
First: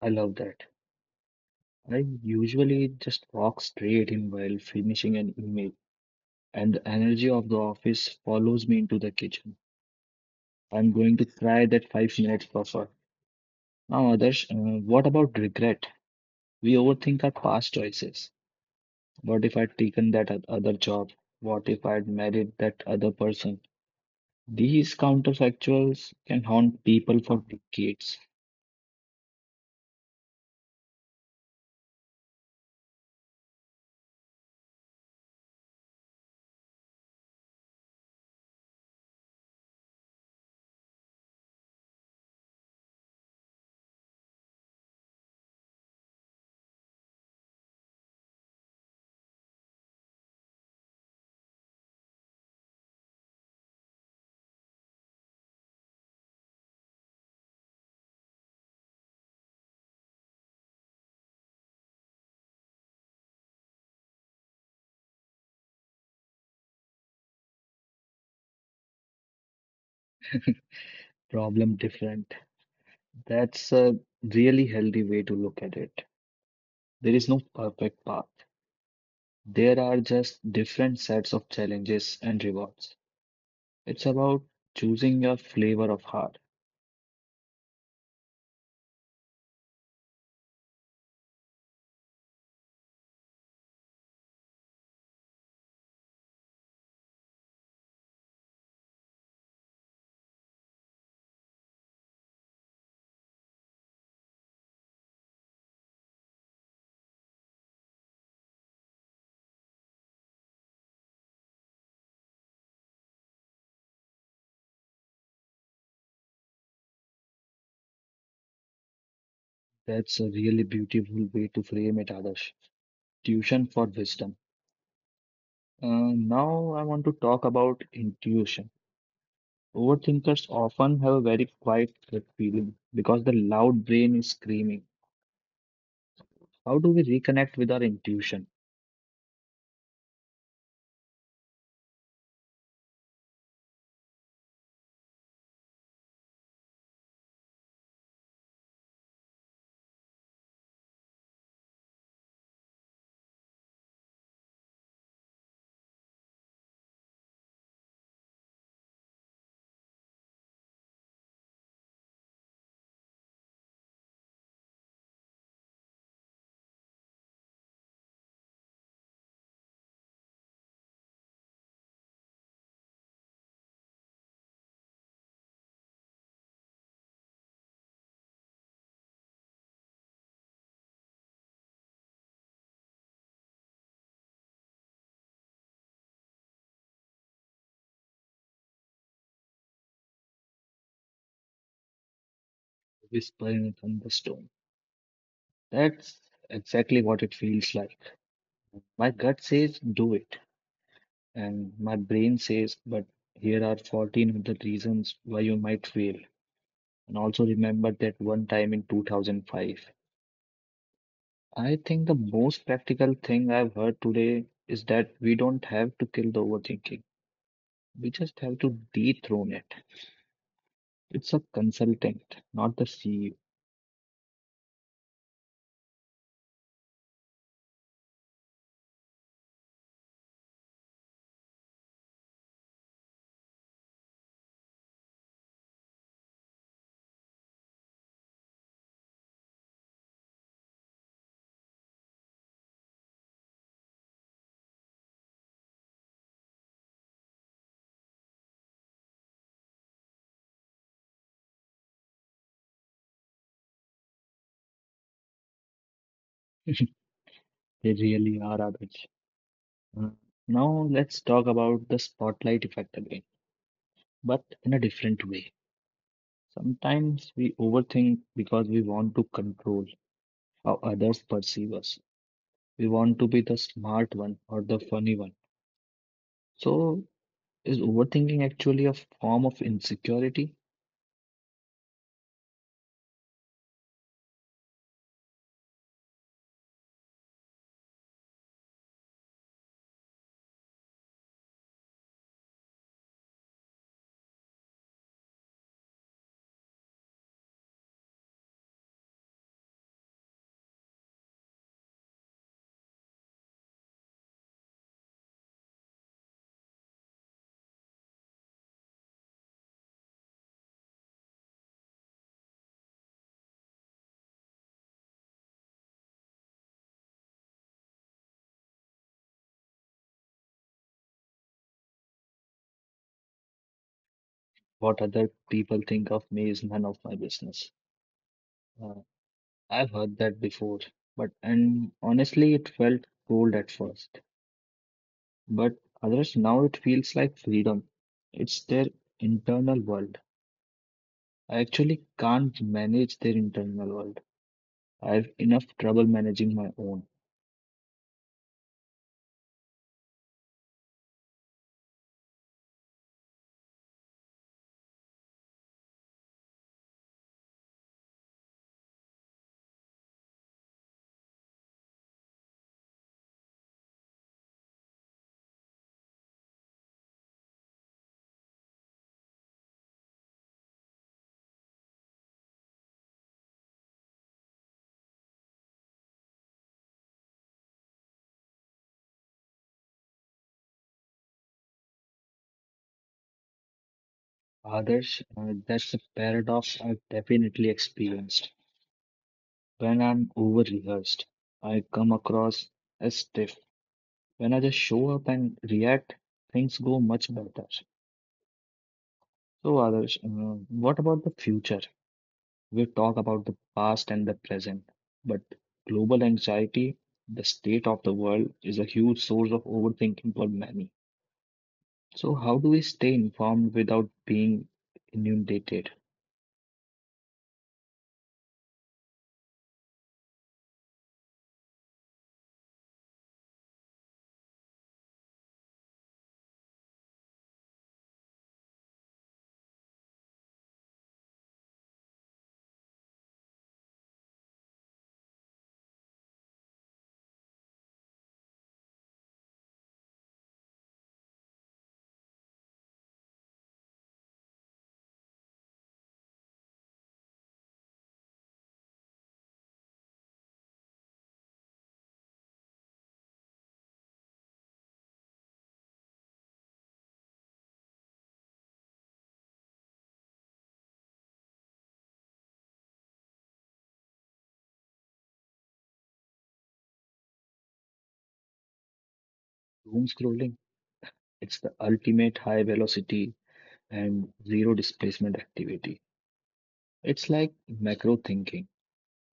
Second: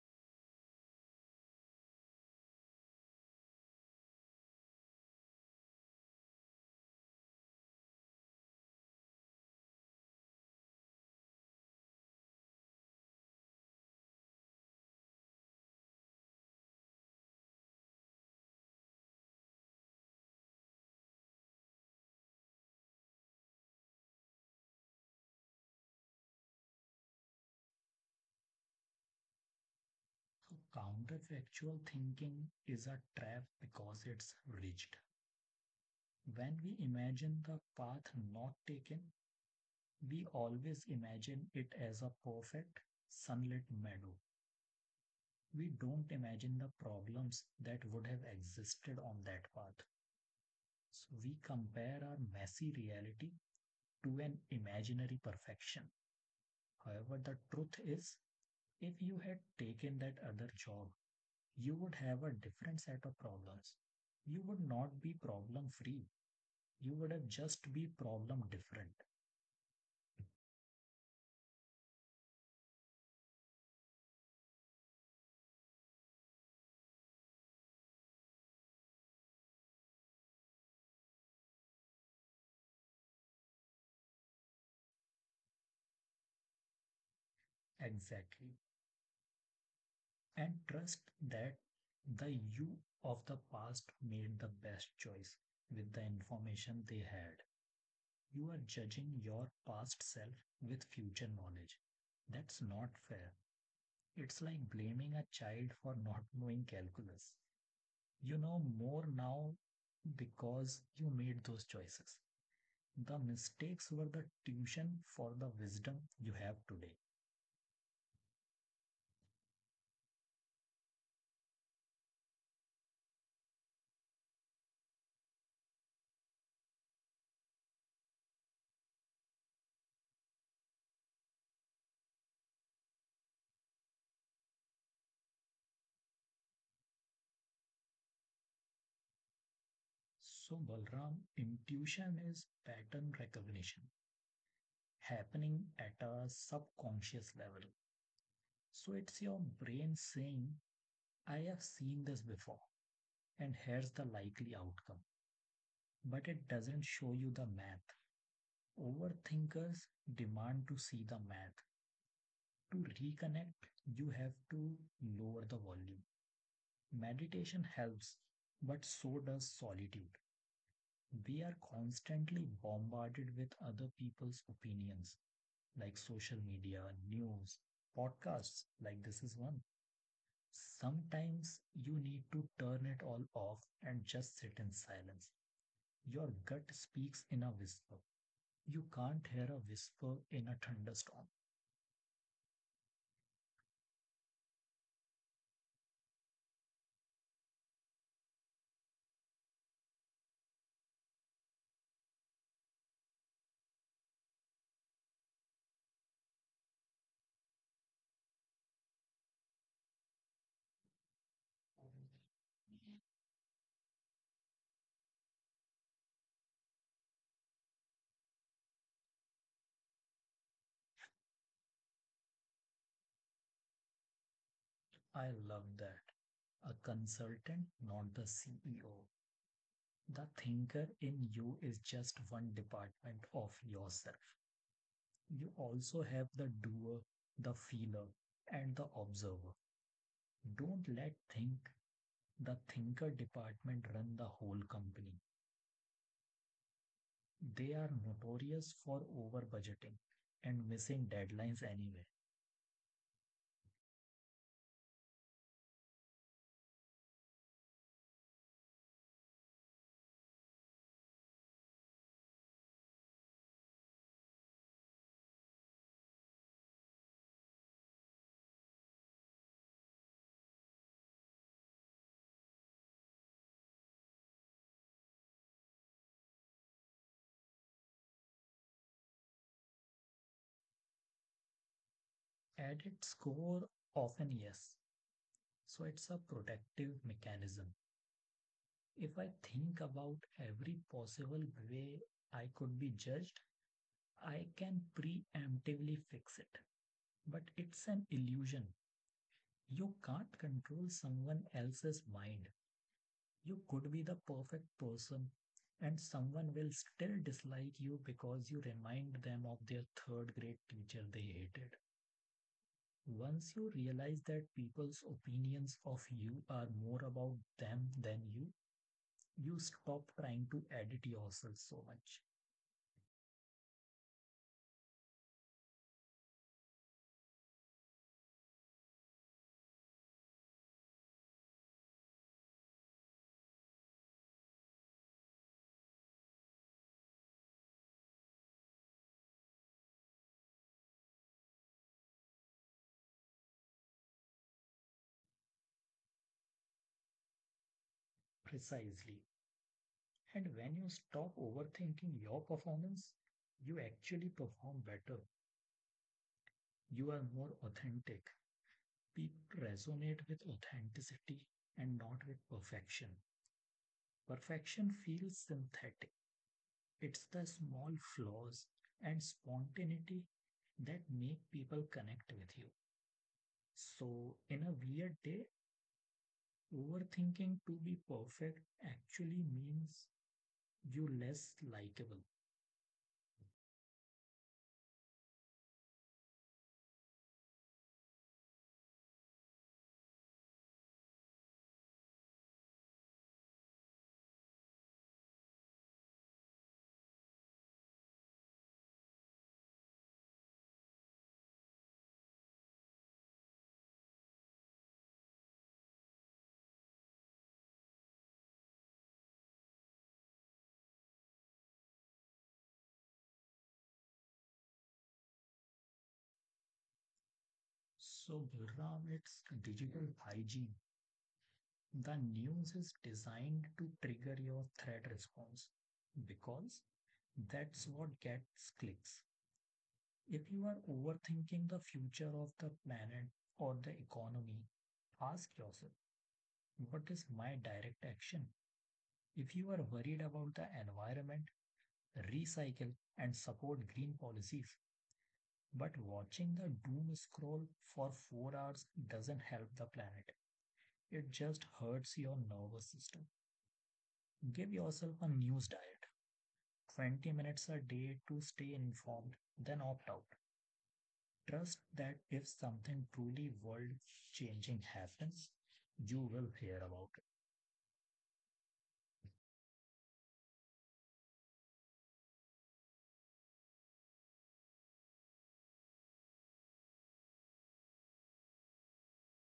A: I love that. I usually just walk straight in while finishing an email, and the energy of the office follows me into the kitchen. I'm going to try that five minutes buffer. Now, others, uh, what about regret? We overthink our past choices. What if I'd taken that oth- other job? What if I'd married that other person? These counterfactuals can haunt people for decades.
B: So counterfactual thinking is a trap because it's rigid. When we imagine the path not taken, we always imagine it as a perfect sunlit meadow. We don't imagine the problems that would have existed on that path. So we compare our messy reality to an imaginary perfection. However, the truth is, if you had taken that other job, you would have a different set of problems. You would not be problem free. You would have just be problem different.
A: Problem different. That's a really healthy way to look at it. There is no perfect path. There are just different sets of challenges and rewards. It's about choosing your flavor of heart.
B: Exactly. And trust that the you of the past made the best choice with the information they had. You are judging your past self with future knowledge. That's not fair. It's like blaming a child for not knowing calculus. You know more now because you made those choices. The mistakes were the tuition for the wisdom you have today.
A: That's a really beautiful way to frame it, Adarsh. Tuition for wisdom. Uh, now I want to talk about intuition. Overthinkers often have a very quiet gut feeling because the loud brain is screaming. How do we reconnect with our intuition?
B: So, Balram, intuition is pattern recognition happening at a subconscious level. So, it's your brain saying, I have seen this before, and here's the likely outcome. But it doesn't show you the math. Overthinkers demand to see the math. To reconnect, you have to lower the volume. Meditation helps, but so does solitude. We are constantly bombarded with other people's opinions, like social media, news, podcasts, like this is one. Sometimes you need to turn it all off and just sit in silence. Your gut speaks in a whisper. You can't hear a whisper in a thunderstorm.
A: Whisper in a thunderstorm. That's exactly what it feels like. My gut says do it, and my brain says, but here are fourteen other reasons why you might fail. And also remember that one time in two thousand five. I think the most practical thing I've heard today is that we don't have to kill the overthinking. We just have to dethrone it. It's a consultant, not the C E O.
B: I love that. A consultant, not the C E O. The thinker in you is just one department of yourself. You also have the doer, the feeler, and the observer. Don't let think the thinker department run the whole company. They are notorious for over budgeting and missing deadlines anyway.
A: They really are our Uh, Now let's talk about the spotlight effect again, but in a different way. Sometimes we overthink because we want to control how others perceive us. We want to be the smart one or the funny one. So is overthinking actually a form of insecurity?
B: At its core, often yes, so it's a protective mechanism. If I think about every possible way I could be judged, I can preemptively fix it. But it's an illusion. You can't control someone else's mind. You could be the perfect person, and someone will still dislike you because you remind them of their third grade teacher they hated. Once you realize that people's opinions of you are more about them than you, you stop trying to edit yourself so much.
A: What other people think of me is none of my business. Uh, I've heard that before, but and honestly, it felt cold at first. But others now it feels like freedom. It's their internal world. I actually can't manage their internal world. I have enough trouble managing my own.
B: Precisely. And when you stop overthinking your performance, you actually perform better. You are more authentic. People resonate with authenticity and not with perfection. Perfection feels synthetic. It's the small flaws and spontaneity that make people connect with you. So, in a weird day, overthinking to be perfect actually means you less likable.
A: Others, uh, that's a paradox I've definitely experienced. When I'm over rehearsed, I come across as stiff. When I just show up and react, things go much better. So, others, uh, what about the future? We talk about the past and the present, but global anxiety, the state of the world, is a huge source of overthinking for many. So, how do we stay informed without being inundated?
B: So, Gurram, it's digital hygiene. The news is designed to trigger your threat response because that's what gets clicks. If you are overthinking the future of the planet or the economy, ask yourself, what is my direct action? If you are worried about the environment, recycle and support green policies. But watching the doom scroll for four hours doesn't help the planet. It just hurts your nervous system. Give yourself a news diet. twenty minutes a day to stay informed, then opt out. Trust that if something truly world changing happens, you will hear about it.
A: Doom scrolling, it's the ultimate high velocity and zero displacement activity. It's like macro thinking.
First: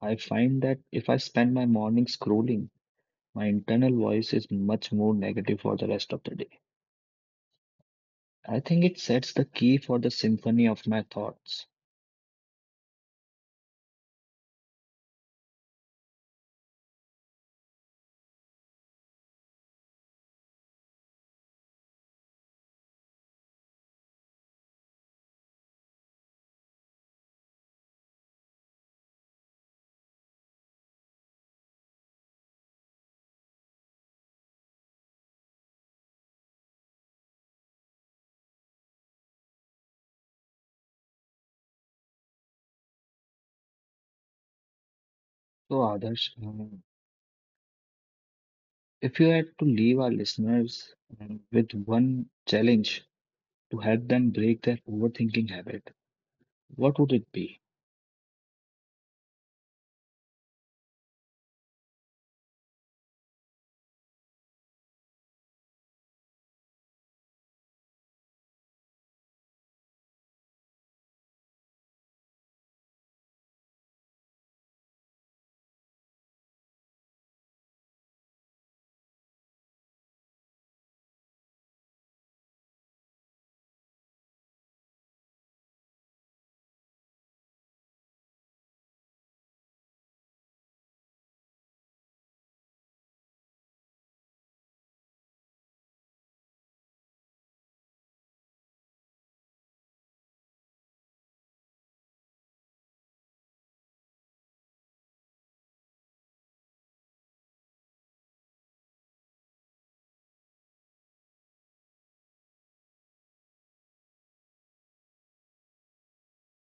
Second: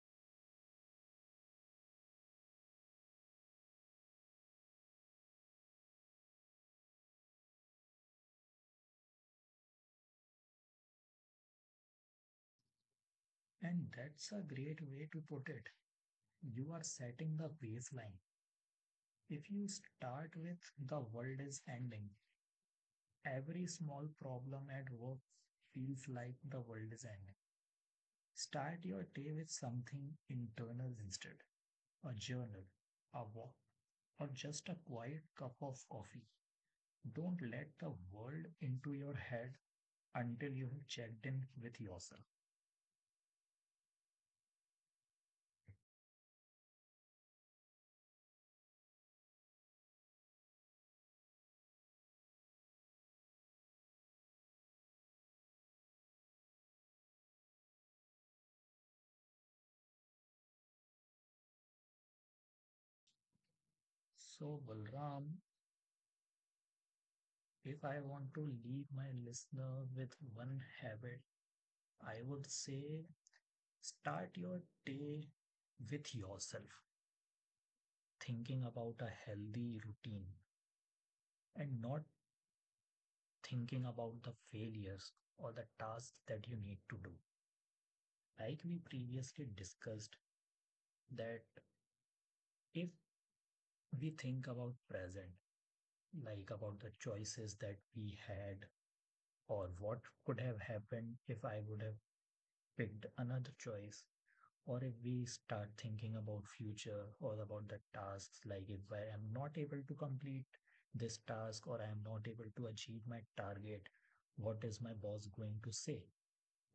A: I find that if I spend my morning scrolling, my internal voice is much more negative for the rest of the day. I think it sets the key for the symphony of my thoughts.
B: And that's a great way to put it. You are setting the baseline. If you start with the world is ending, every small problem at work feels like the world is ending. Start your day with something internal instead, a journal, a walk, or just a quiet cup of coffee. Don't let the world into your head until you have checked in with yourself.
A: So, Adarsh, um, if you had to leave our listeners um, with one challenge to help them break their overthinking habit, what would it be?
B: So, Balram, if I want to leave my listener with one habit, I would say start your day with yourself, thinking about a healthy routine and not thinking about the failures or the tasks that you need to do. Like we previously discussed, that if we think about present, like about the choices that we had or what could have happened if I would have picked another choice, or if we start thinking about future or about the tasks, like if I am not able to complete this task or I am not able to achieve my target, what is my boss going to say?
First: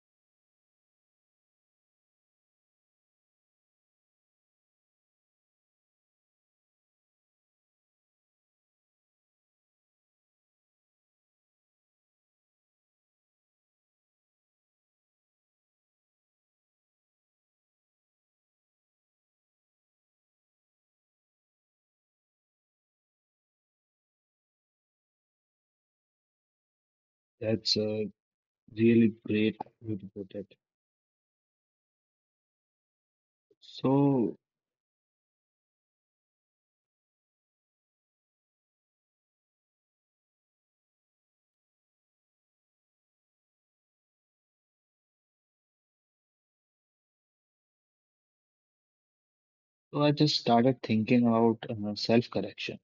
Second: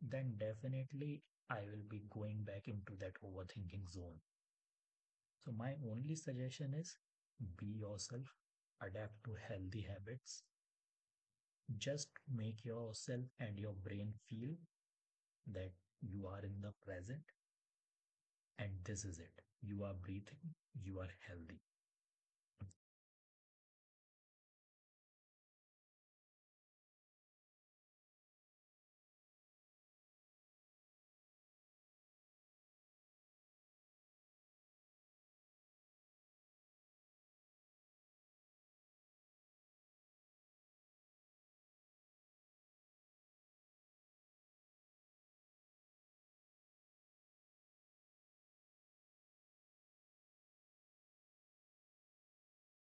B: Then definitely I will be going back into that overthinking zone. So my only suggestion is, be yourself, adapt to healthy habits, just make yourself and your brain feel that you are in the present and this is it. You are breathing, you are healthy.
A: That's a really great way to put it. So, so I just started thinking about uh, self-correction.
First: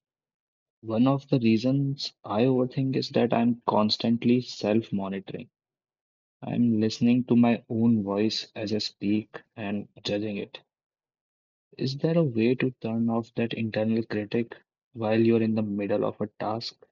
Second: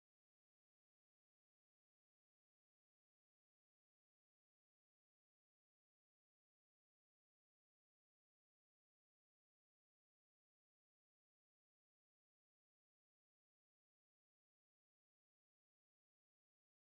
A: One of the reasons I overthink is that I'm constantly self-monitoring. I'm listening to my own voice as I speak and judging it. Is there a way to turn off that internal critic while you're in the middle of a task?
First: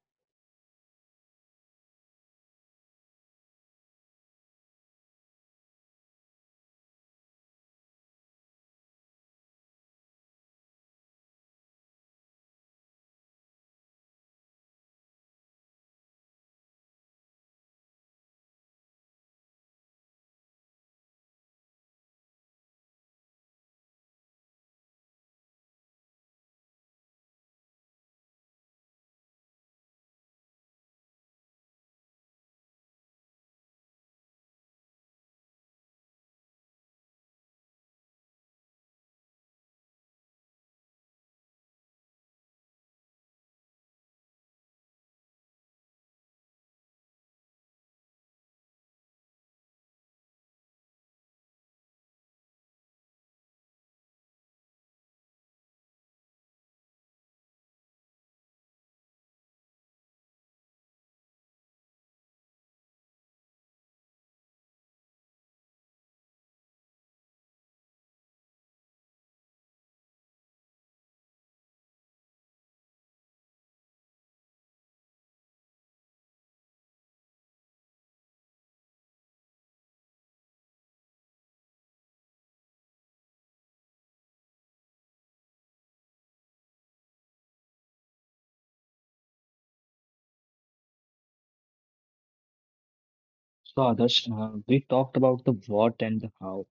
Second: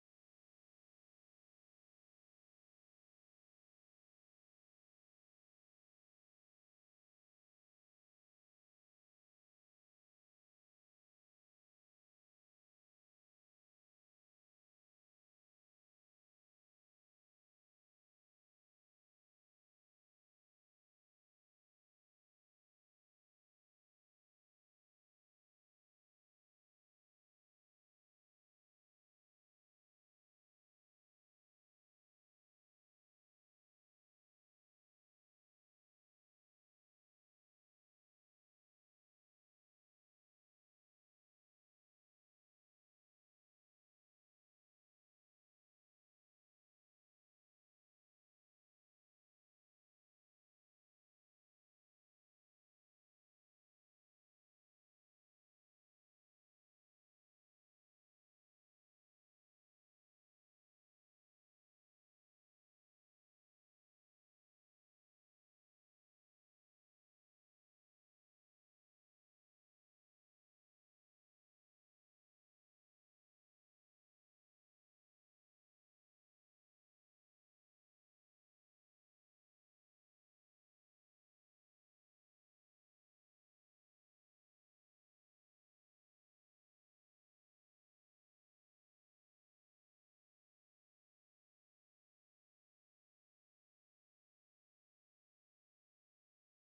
A: So, Adarsh, uh, we talked about the what and the how,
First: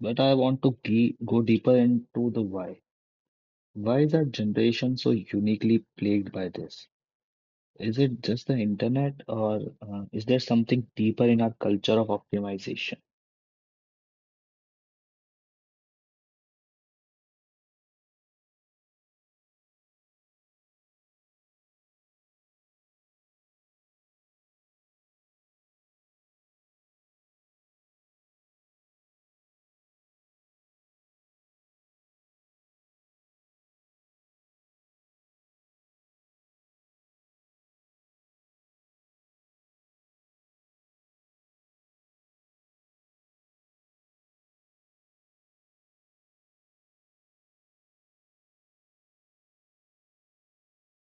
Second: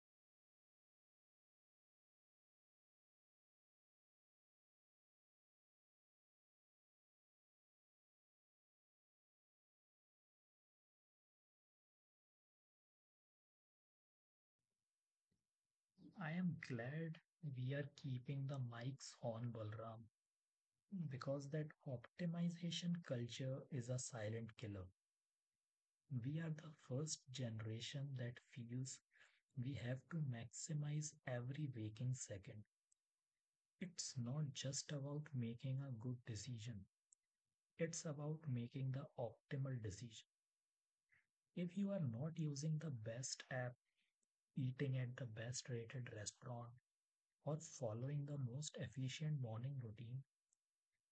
A: but I want to ge go deeper into the why. Why is our generation so uniquely plagued by this? Is it just the internet, or uh, is there something deeper in our culture of optimization?
B: I am glad we are keeping the mics on, Balram, because that optimization culture is a silent killer. We are the first generation that feels we have to maximize every waking second. It's not just about making a good decision, it's about making the optimal decision. If you are not using the best app, eating at the best rated restaurant, or following the most efficient morning routine,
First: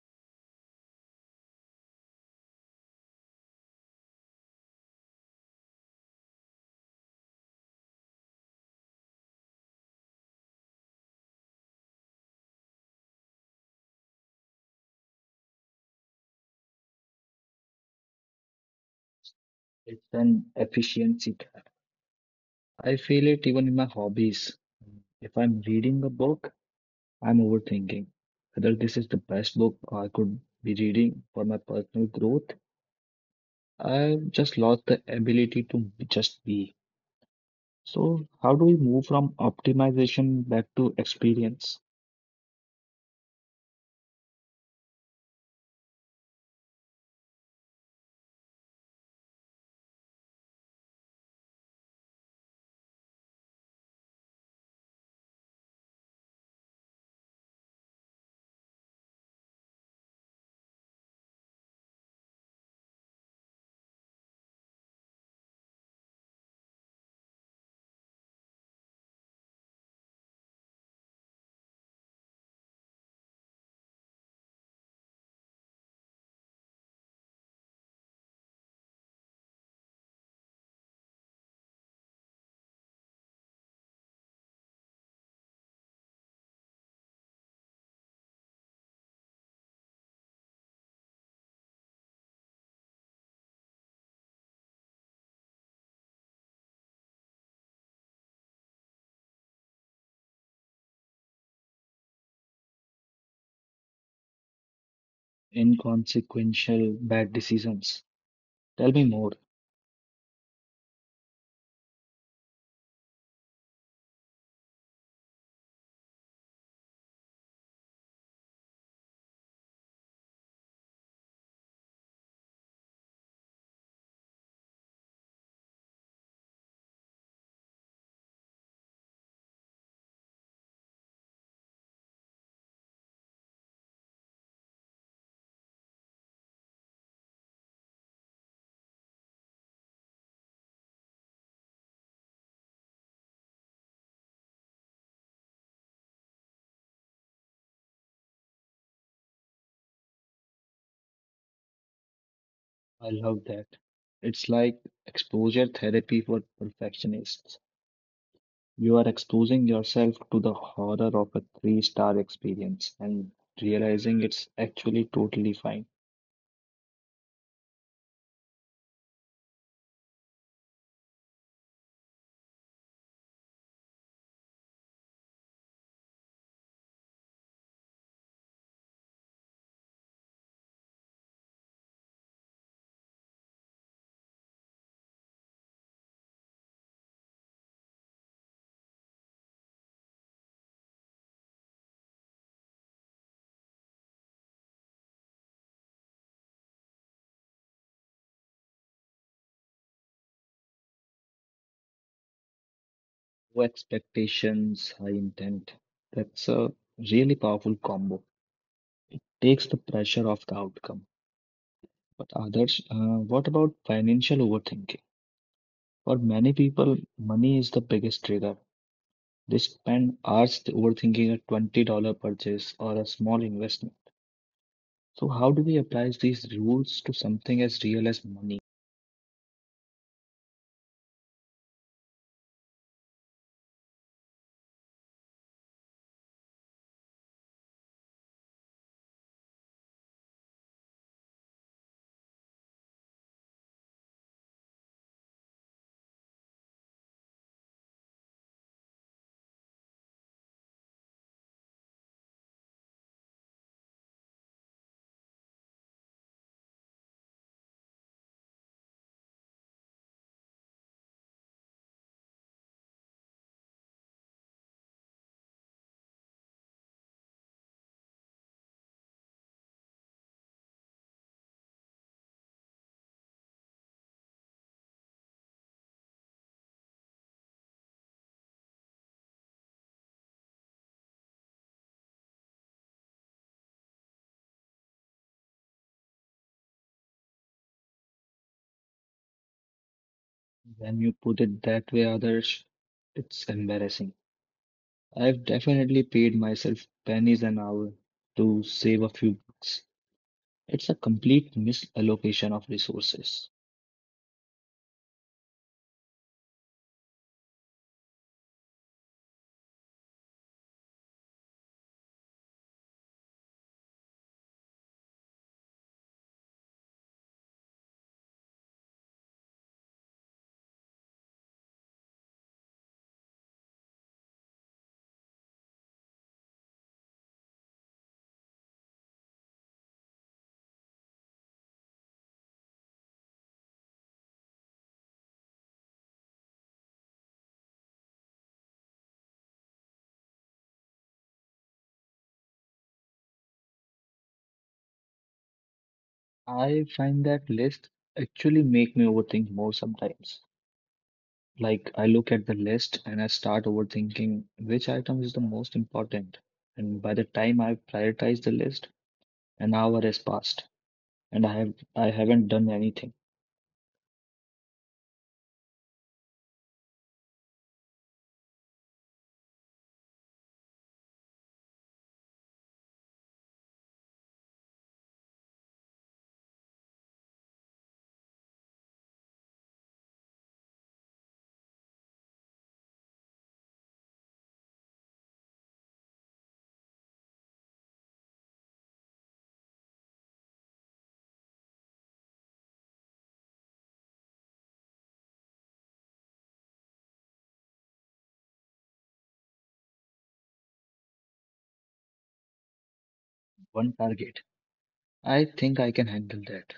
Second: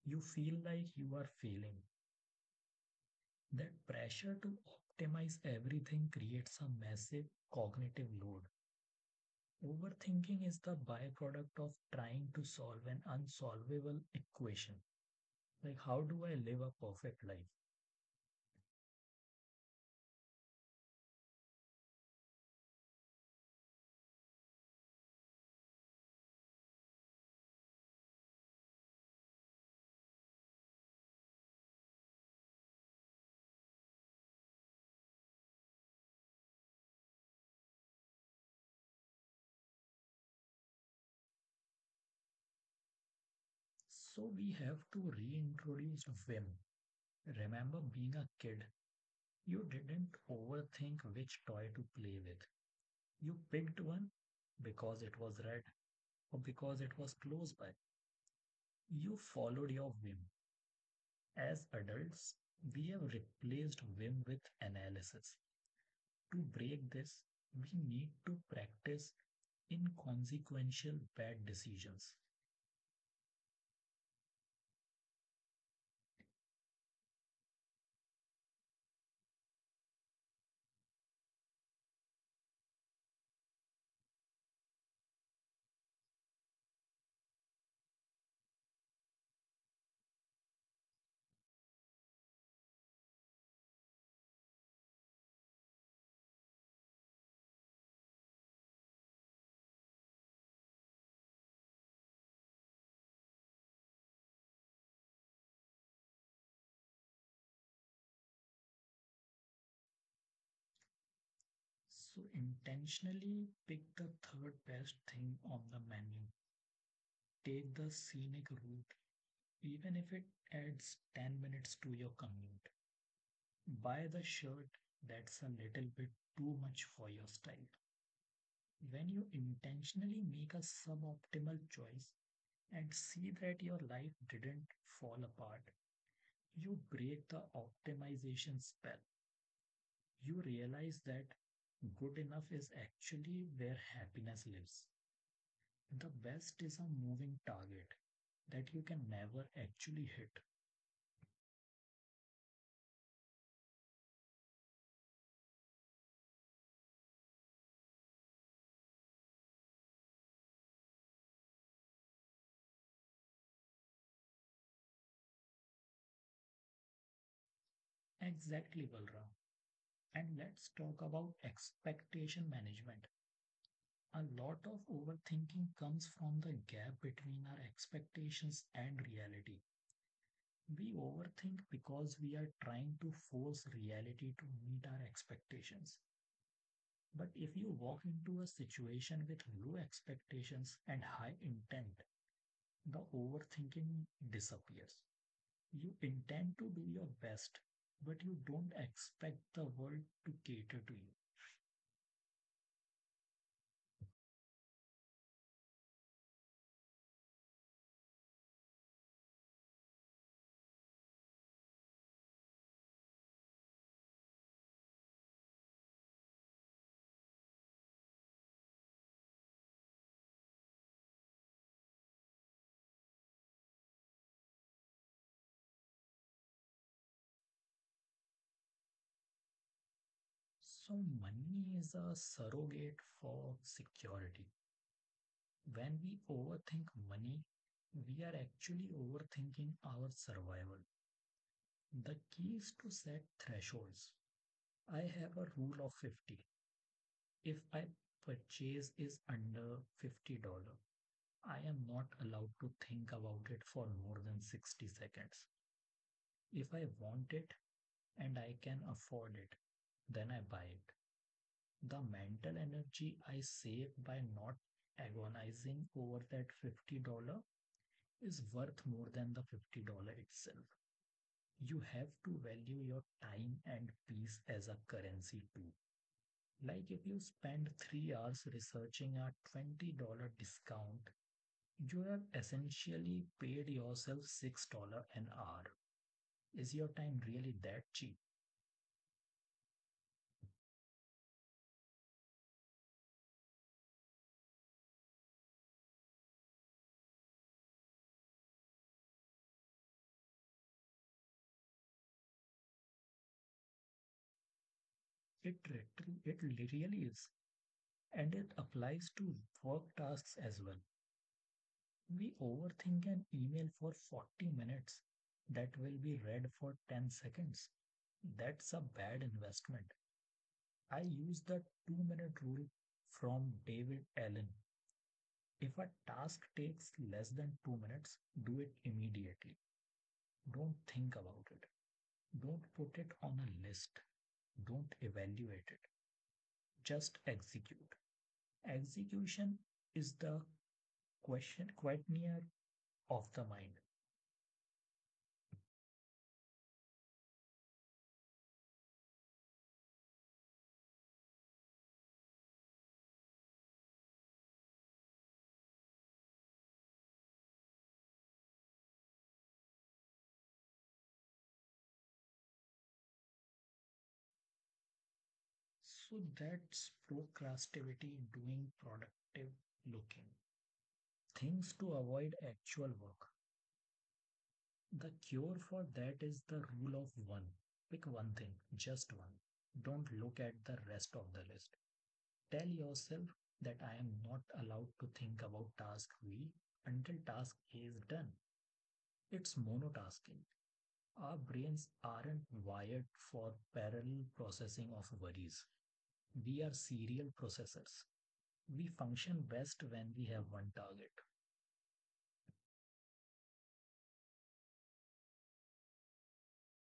B: you feel like you are failing. That pressure to optimize everything creates a massive cognitive load. Overthinking is the byproduct of trying to solve an unsolvable equation. Like, how do I live a perfect life?
A: It's an efficiency gap. I feel it even in my hobbies. If I'm reading a book, I'm overthinking whether this is the best book I could be reading for my personal growth. I've just lost the ability to just be. So, how do we move from optimization back to experience?
B: So, we have to reintroduce whim. Remember being a kid, you didn't overthink which toy to play with. You picked one because it was red or because it was close by. You followed your whim. As adults, we have replaced whim with analysis. To break this, we need to practice inconsequential bad decisions.
A: Inconsequential bad decisions. Tell me more.
B: So, intentionally pick the third best thing on the menu. Take the scenic route, even if it adds ten minutes to your commute. Buy the shirt that's a little bit too much for your style. When you intentionally make a suboptimal choice, and see that your life didn't fall apart. You break the optimization spell. You realize that good enough is actually where happiness lives. The best is a moving target that you can never actually hit.
A: I love that. It's like exposure therapy for perfectionists. You are exposing yourself to the horror of a three-star experience and realizing it's actually totally fine.
B: Exactly, Balram. And let's talk about expectation management. A lot of overthinking comes from the gap between our expectations and reality. We overthink because we are trying to force reality to meet our expectations. But if you walk into a situation with low expectations and high intent, the overthinking disappears. You intend to do your best, but you don't expect the world to cater to you.
A: Low expectations, high intent. That's a really powerful combo. Takes the pressure off the outcome. But others, uh, what about financial overthinking? For many people, money is the biggest trigger. They spend hours overthinking a twenty dollars purchase or a small investment. So, how do we apply these rules to something as real as money?
B: So, money is a surrogate for security. When we overthink money, we are actually overthinking our survival. The keys to set thresholds. I have a rule of fifty. If I purchase is under fifty dollars I am not allowed to think about it for more than sixty seconds. If I want it and I can afford it, then I buy it. The mental energy I save by not agonizing over that fifty dollars is worth more than the fifty dollars itself. You have to value your time and peace as a currency too. Like if you spend three hours researching a twenty dollars discount, you have essentially paid yourself six dollars an hour. Is your time really that cheap?
A: When you put it that way, others, it's embarrassing. I've definitely paid myself pennies an hour to save a few bucks. It's a complete misallocation of resources.
B: It, re- it really is. And it applies to work tasks as well. We overthink an email for forty minutes that will be read for ten seconds. That's a bad investment. I use the two minute rule from David Allen. If a task takes less than two minutes, do it immediately. Don't think about it. Don't put it on a list. Don't evaluate it. Just execute. Execution is the question quite near of the mind.
A: I find that list actually make me overthink more sometimes. Like I look at the list and I start overthinking which item is the most important. And by the time I prioritize the list, an hour has passed and I have I haven't done anything.
B: So that's procrastivity, doing productive looking. Things to avoid actual work. The cure for that is the rule of one. Pick one thing, just one. Don't look at the rest of the list. Tell yourself that I am not allowed to think about task B until task A is done. It's monotasking. Our brains aren't wired for parallel processing of worries. We are serial processors. We function best when we have one target.
A: One target. I think I can handle that.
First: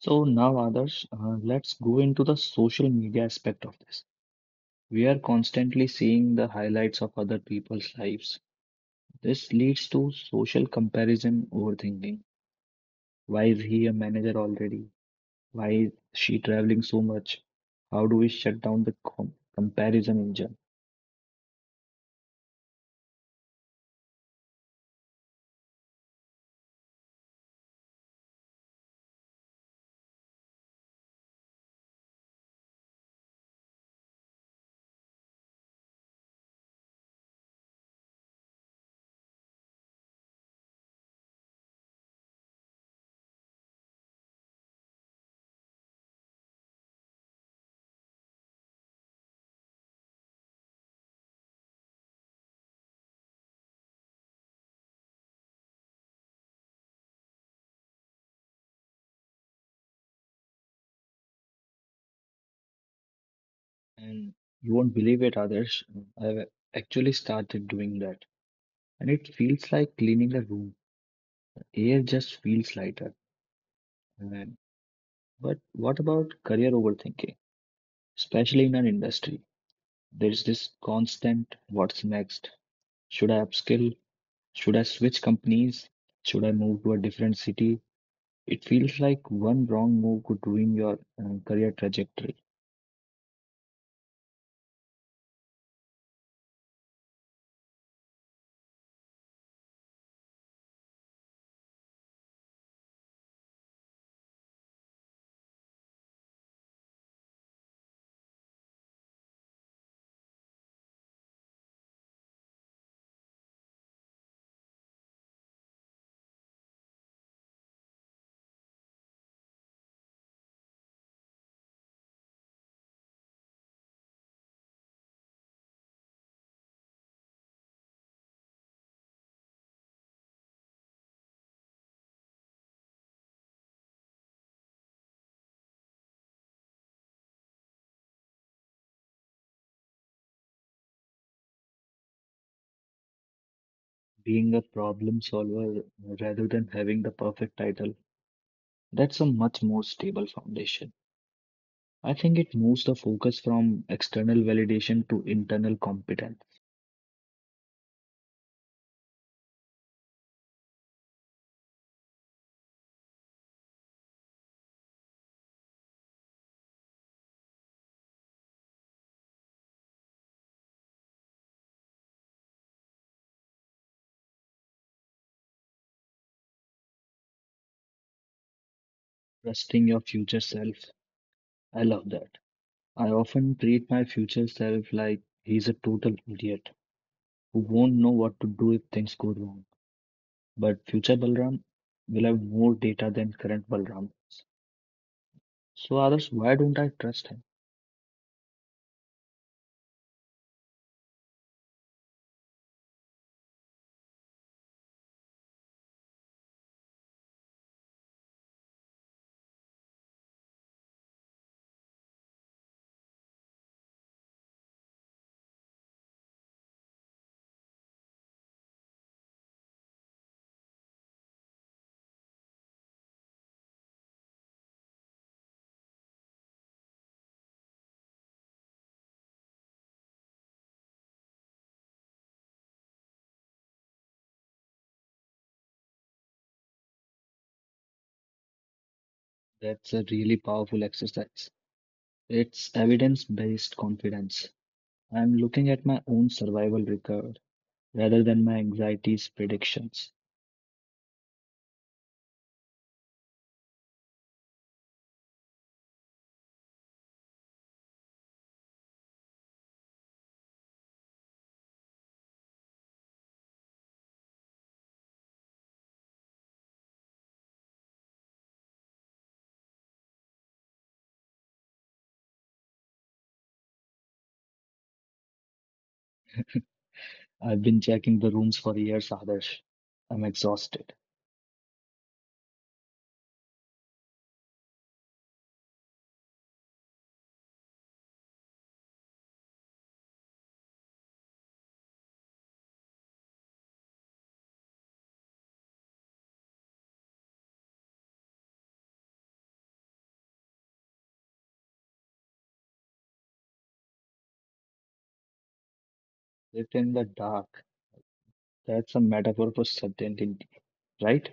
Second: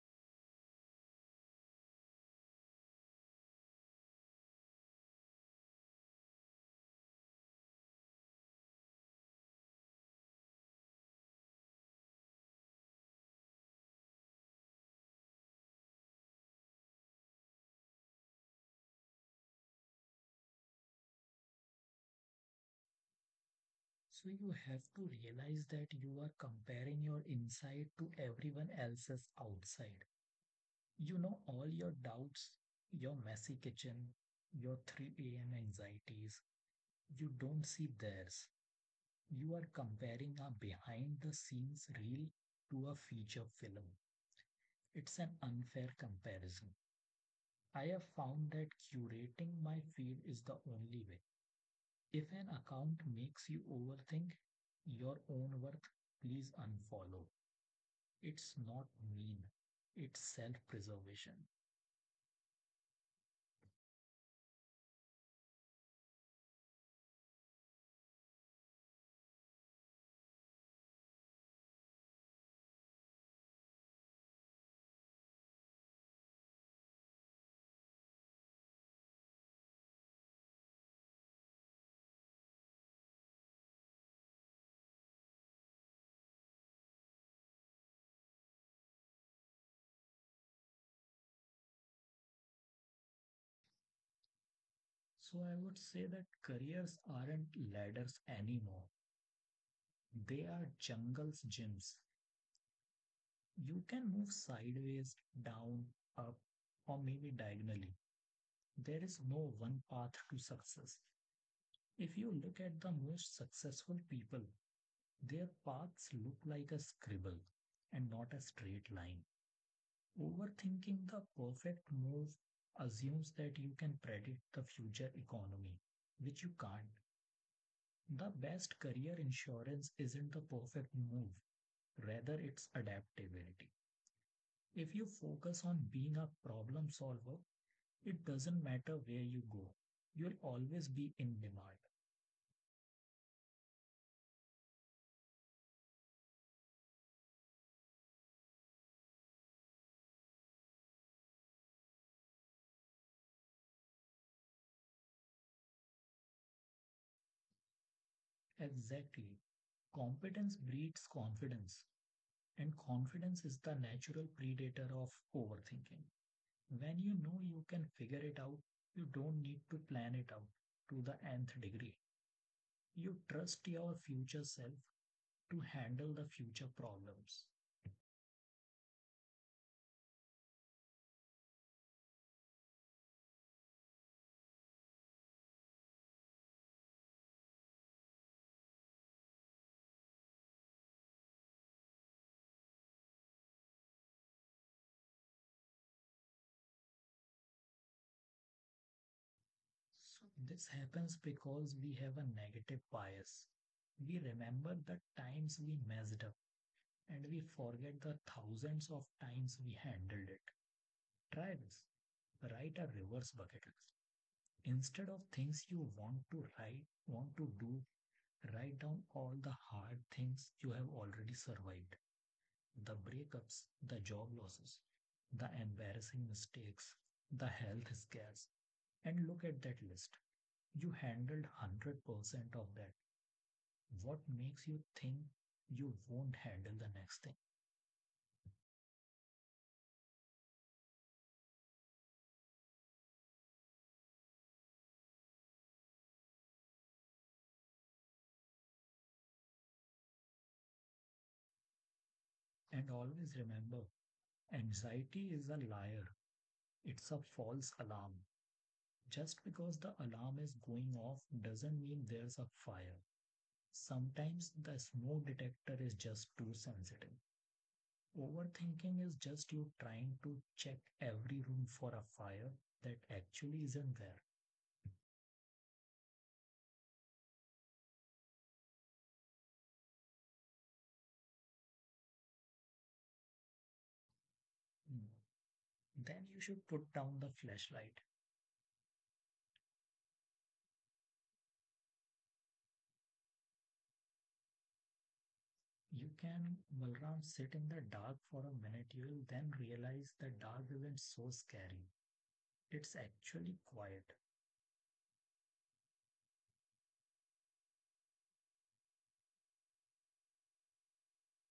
A: So now others, uh, let's go into the social media aspect of this. We are constantly seeing the highlights of other people's lives. This leads to social comparison overthinking. Why is he a manager already? Why is she traveling so much? How do we shut down the com comparison engine?
B: So you have to realize that you are comparing your inside to everyone else's outside. You know all your doubts, your messy kitchen, your three a m anxieties, you don't see theirs. You are comparing a behind the scenes reel to a feature film. It's an unfair comparison. I have found that curating my feed is the only way. If an account makes you overthink your own worth, please unfollow. It's not mean, it's self preservation.
A: And you won't believe it, others. I've actually started doing that. And it feels like cleaning a room. Air just feels lighter. And, but what about career overthinking? Especially in an industry, there's this constant what's next? Should I upskill? Should I switch companies? Should I move to a different city? It feels like one wrong move could ruin your uh, career trajectory.
B: So I would say that careers aren't ladders anymore, they are jungles gyms. You can move sideways, down, up, or maybe diagonally. There is no one path to success. If you look at the most successful people, their paths look like a scribble and not a straight line. Overthinking the perfect move assumes that you can predict the future economy, which you can't. The best career insurance isn't the perfect move, rather, it's adaptability. If you focus on being a problem solver, it doesn't matter where you go, you'll always be in demand.
A: Being a problem solver uh, rather than having the perfect title, that's a much more stable foundation. I think it moves the focus from external validation to internal competence,
B: Exactly. Competence breeds confidence, and confidence is the natural predator of overthinking. When you know you can figure it out, you don't need to plan it out to the nth degree. You trust your future self to handle the future problems.
A: trusting your future self. I love that. I often treat my future self like he's a total idiot who won't know what to do if things go wrong. But future Balram will have more data than current Balram. So, others, why don't I trust him?
B: So this happens because we have a negative bias. We remember the times we messed up and we forget the thousands of times we handled it. Try this. Write a reverse bucket list. Instead of things you want to write, want to do, write down all the hard things you have already survived. The breakups, the job losses, the embarrassing mistakes, the health scares, and look at that list. You handled one hundred percent of that. What makes you think you won't handle the next thing?
A: That's a really powerful exercise. It's evidence based confidence. I'm looking at my own survival record rather than my anxiety's predictions.
B: And always remember, anxiety is a liar. It's a false alarm. Just because the alarm is going off doesn't mean there's a fire. Sometimes the smoke detector is just too sensitive. Overthinking is just you trying to check every room for a fire that actually isn't there.
A: I've been checking the rooms for years, Adarsh. I'm exhausted.
B: Hmm. Then you should put down the flashlight. You can, Balram, sit in the dark for a minute. You will then realize the dark isn't so scary. It's actually quiet.
A: Live in the dark. That's a metaphor for certainty, right?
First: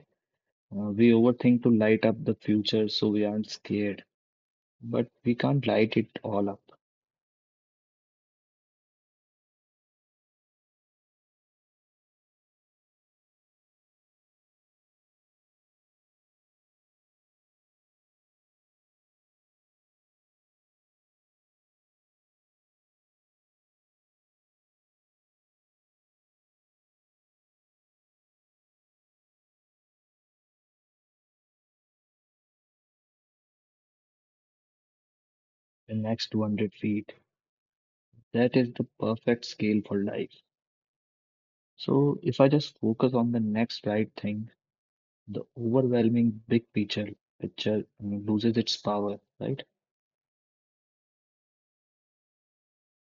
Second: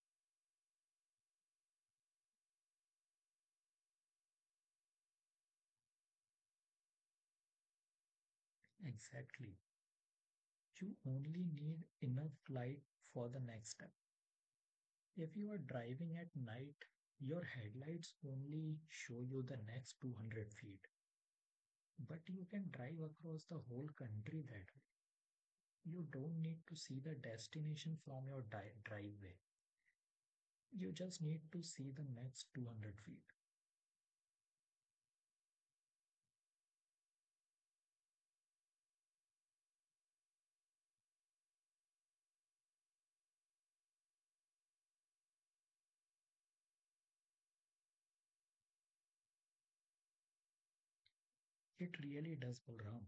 A: Uh, we overthink to light up the future so we aren't scared, but we can't light it all up.
B: Exactly. You only need enough light for the next step. If you are driving at night, your headlights only show you the next two hundred feet, but you can drive across the whole country that way. You don't need to see the destination from your di- driveway. You just need to see the next two hundred feet.
A: The next two hundred feet. That is the perfect scale for life. So, if I just focus on the next right thing, the overwhelming big picture picture I mean, loses its power, right?
B: It really does go round.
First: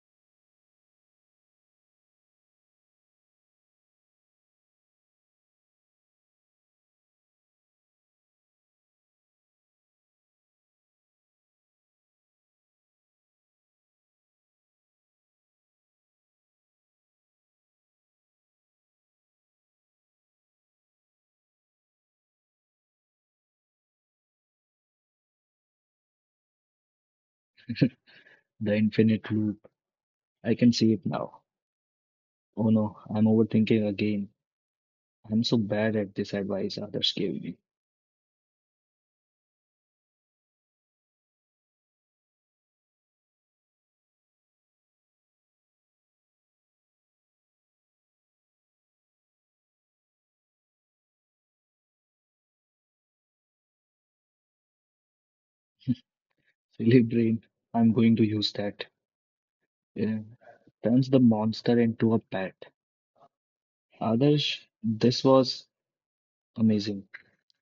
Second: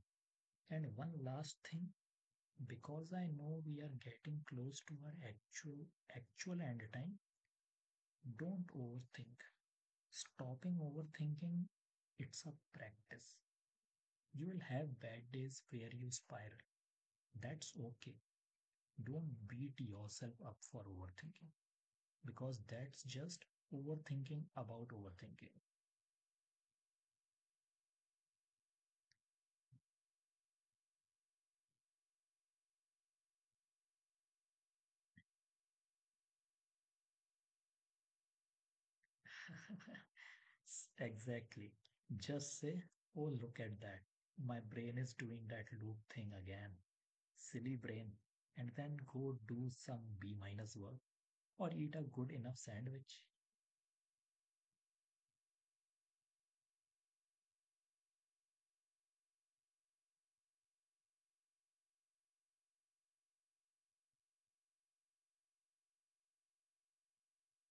B: And one last thing, because I know we are getting close to our actual actual end time, don't overthink. Stopping overthinking, it's a practice. You will have bad days where you spiral. That's okay. Don't beat yourself up for overthinking because that's just overthinking about overthinking.
A: The infinite loop. I can see it now. Oh no, I'm overthinking again. I'm so bad at this advice others gave me.
B: [LAUGHS] Exactly. Just say, oh, look at that. My brain is doing that loop thing again. Silly brain. And then go do some B minus work or eat a good enough sandwich.
A: [LAUGHS] Silly brain, I'm going to use that. Yeah. Turns the monster into a pet. Others, this was amazing.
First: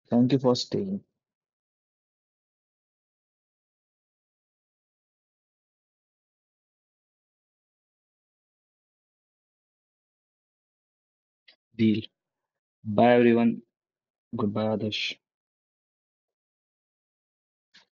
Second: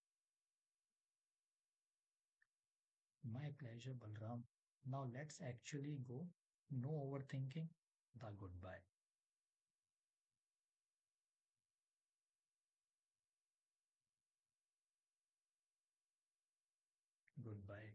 A: Thank you for staying.
B: My pleasure, Balram. Now let's actually go. No overthinking. The goodbye.
A: Deal. Bye, everyone. قبادش
B: Goodbye.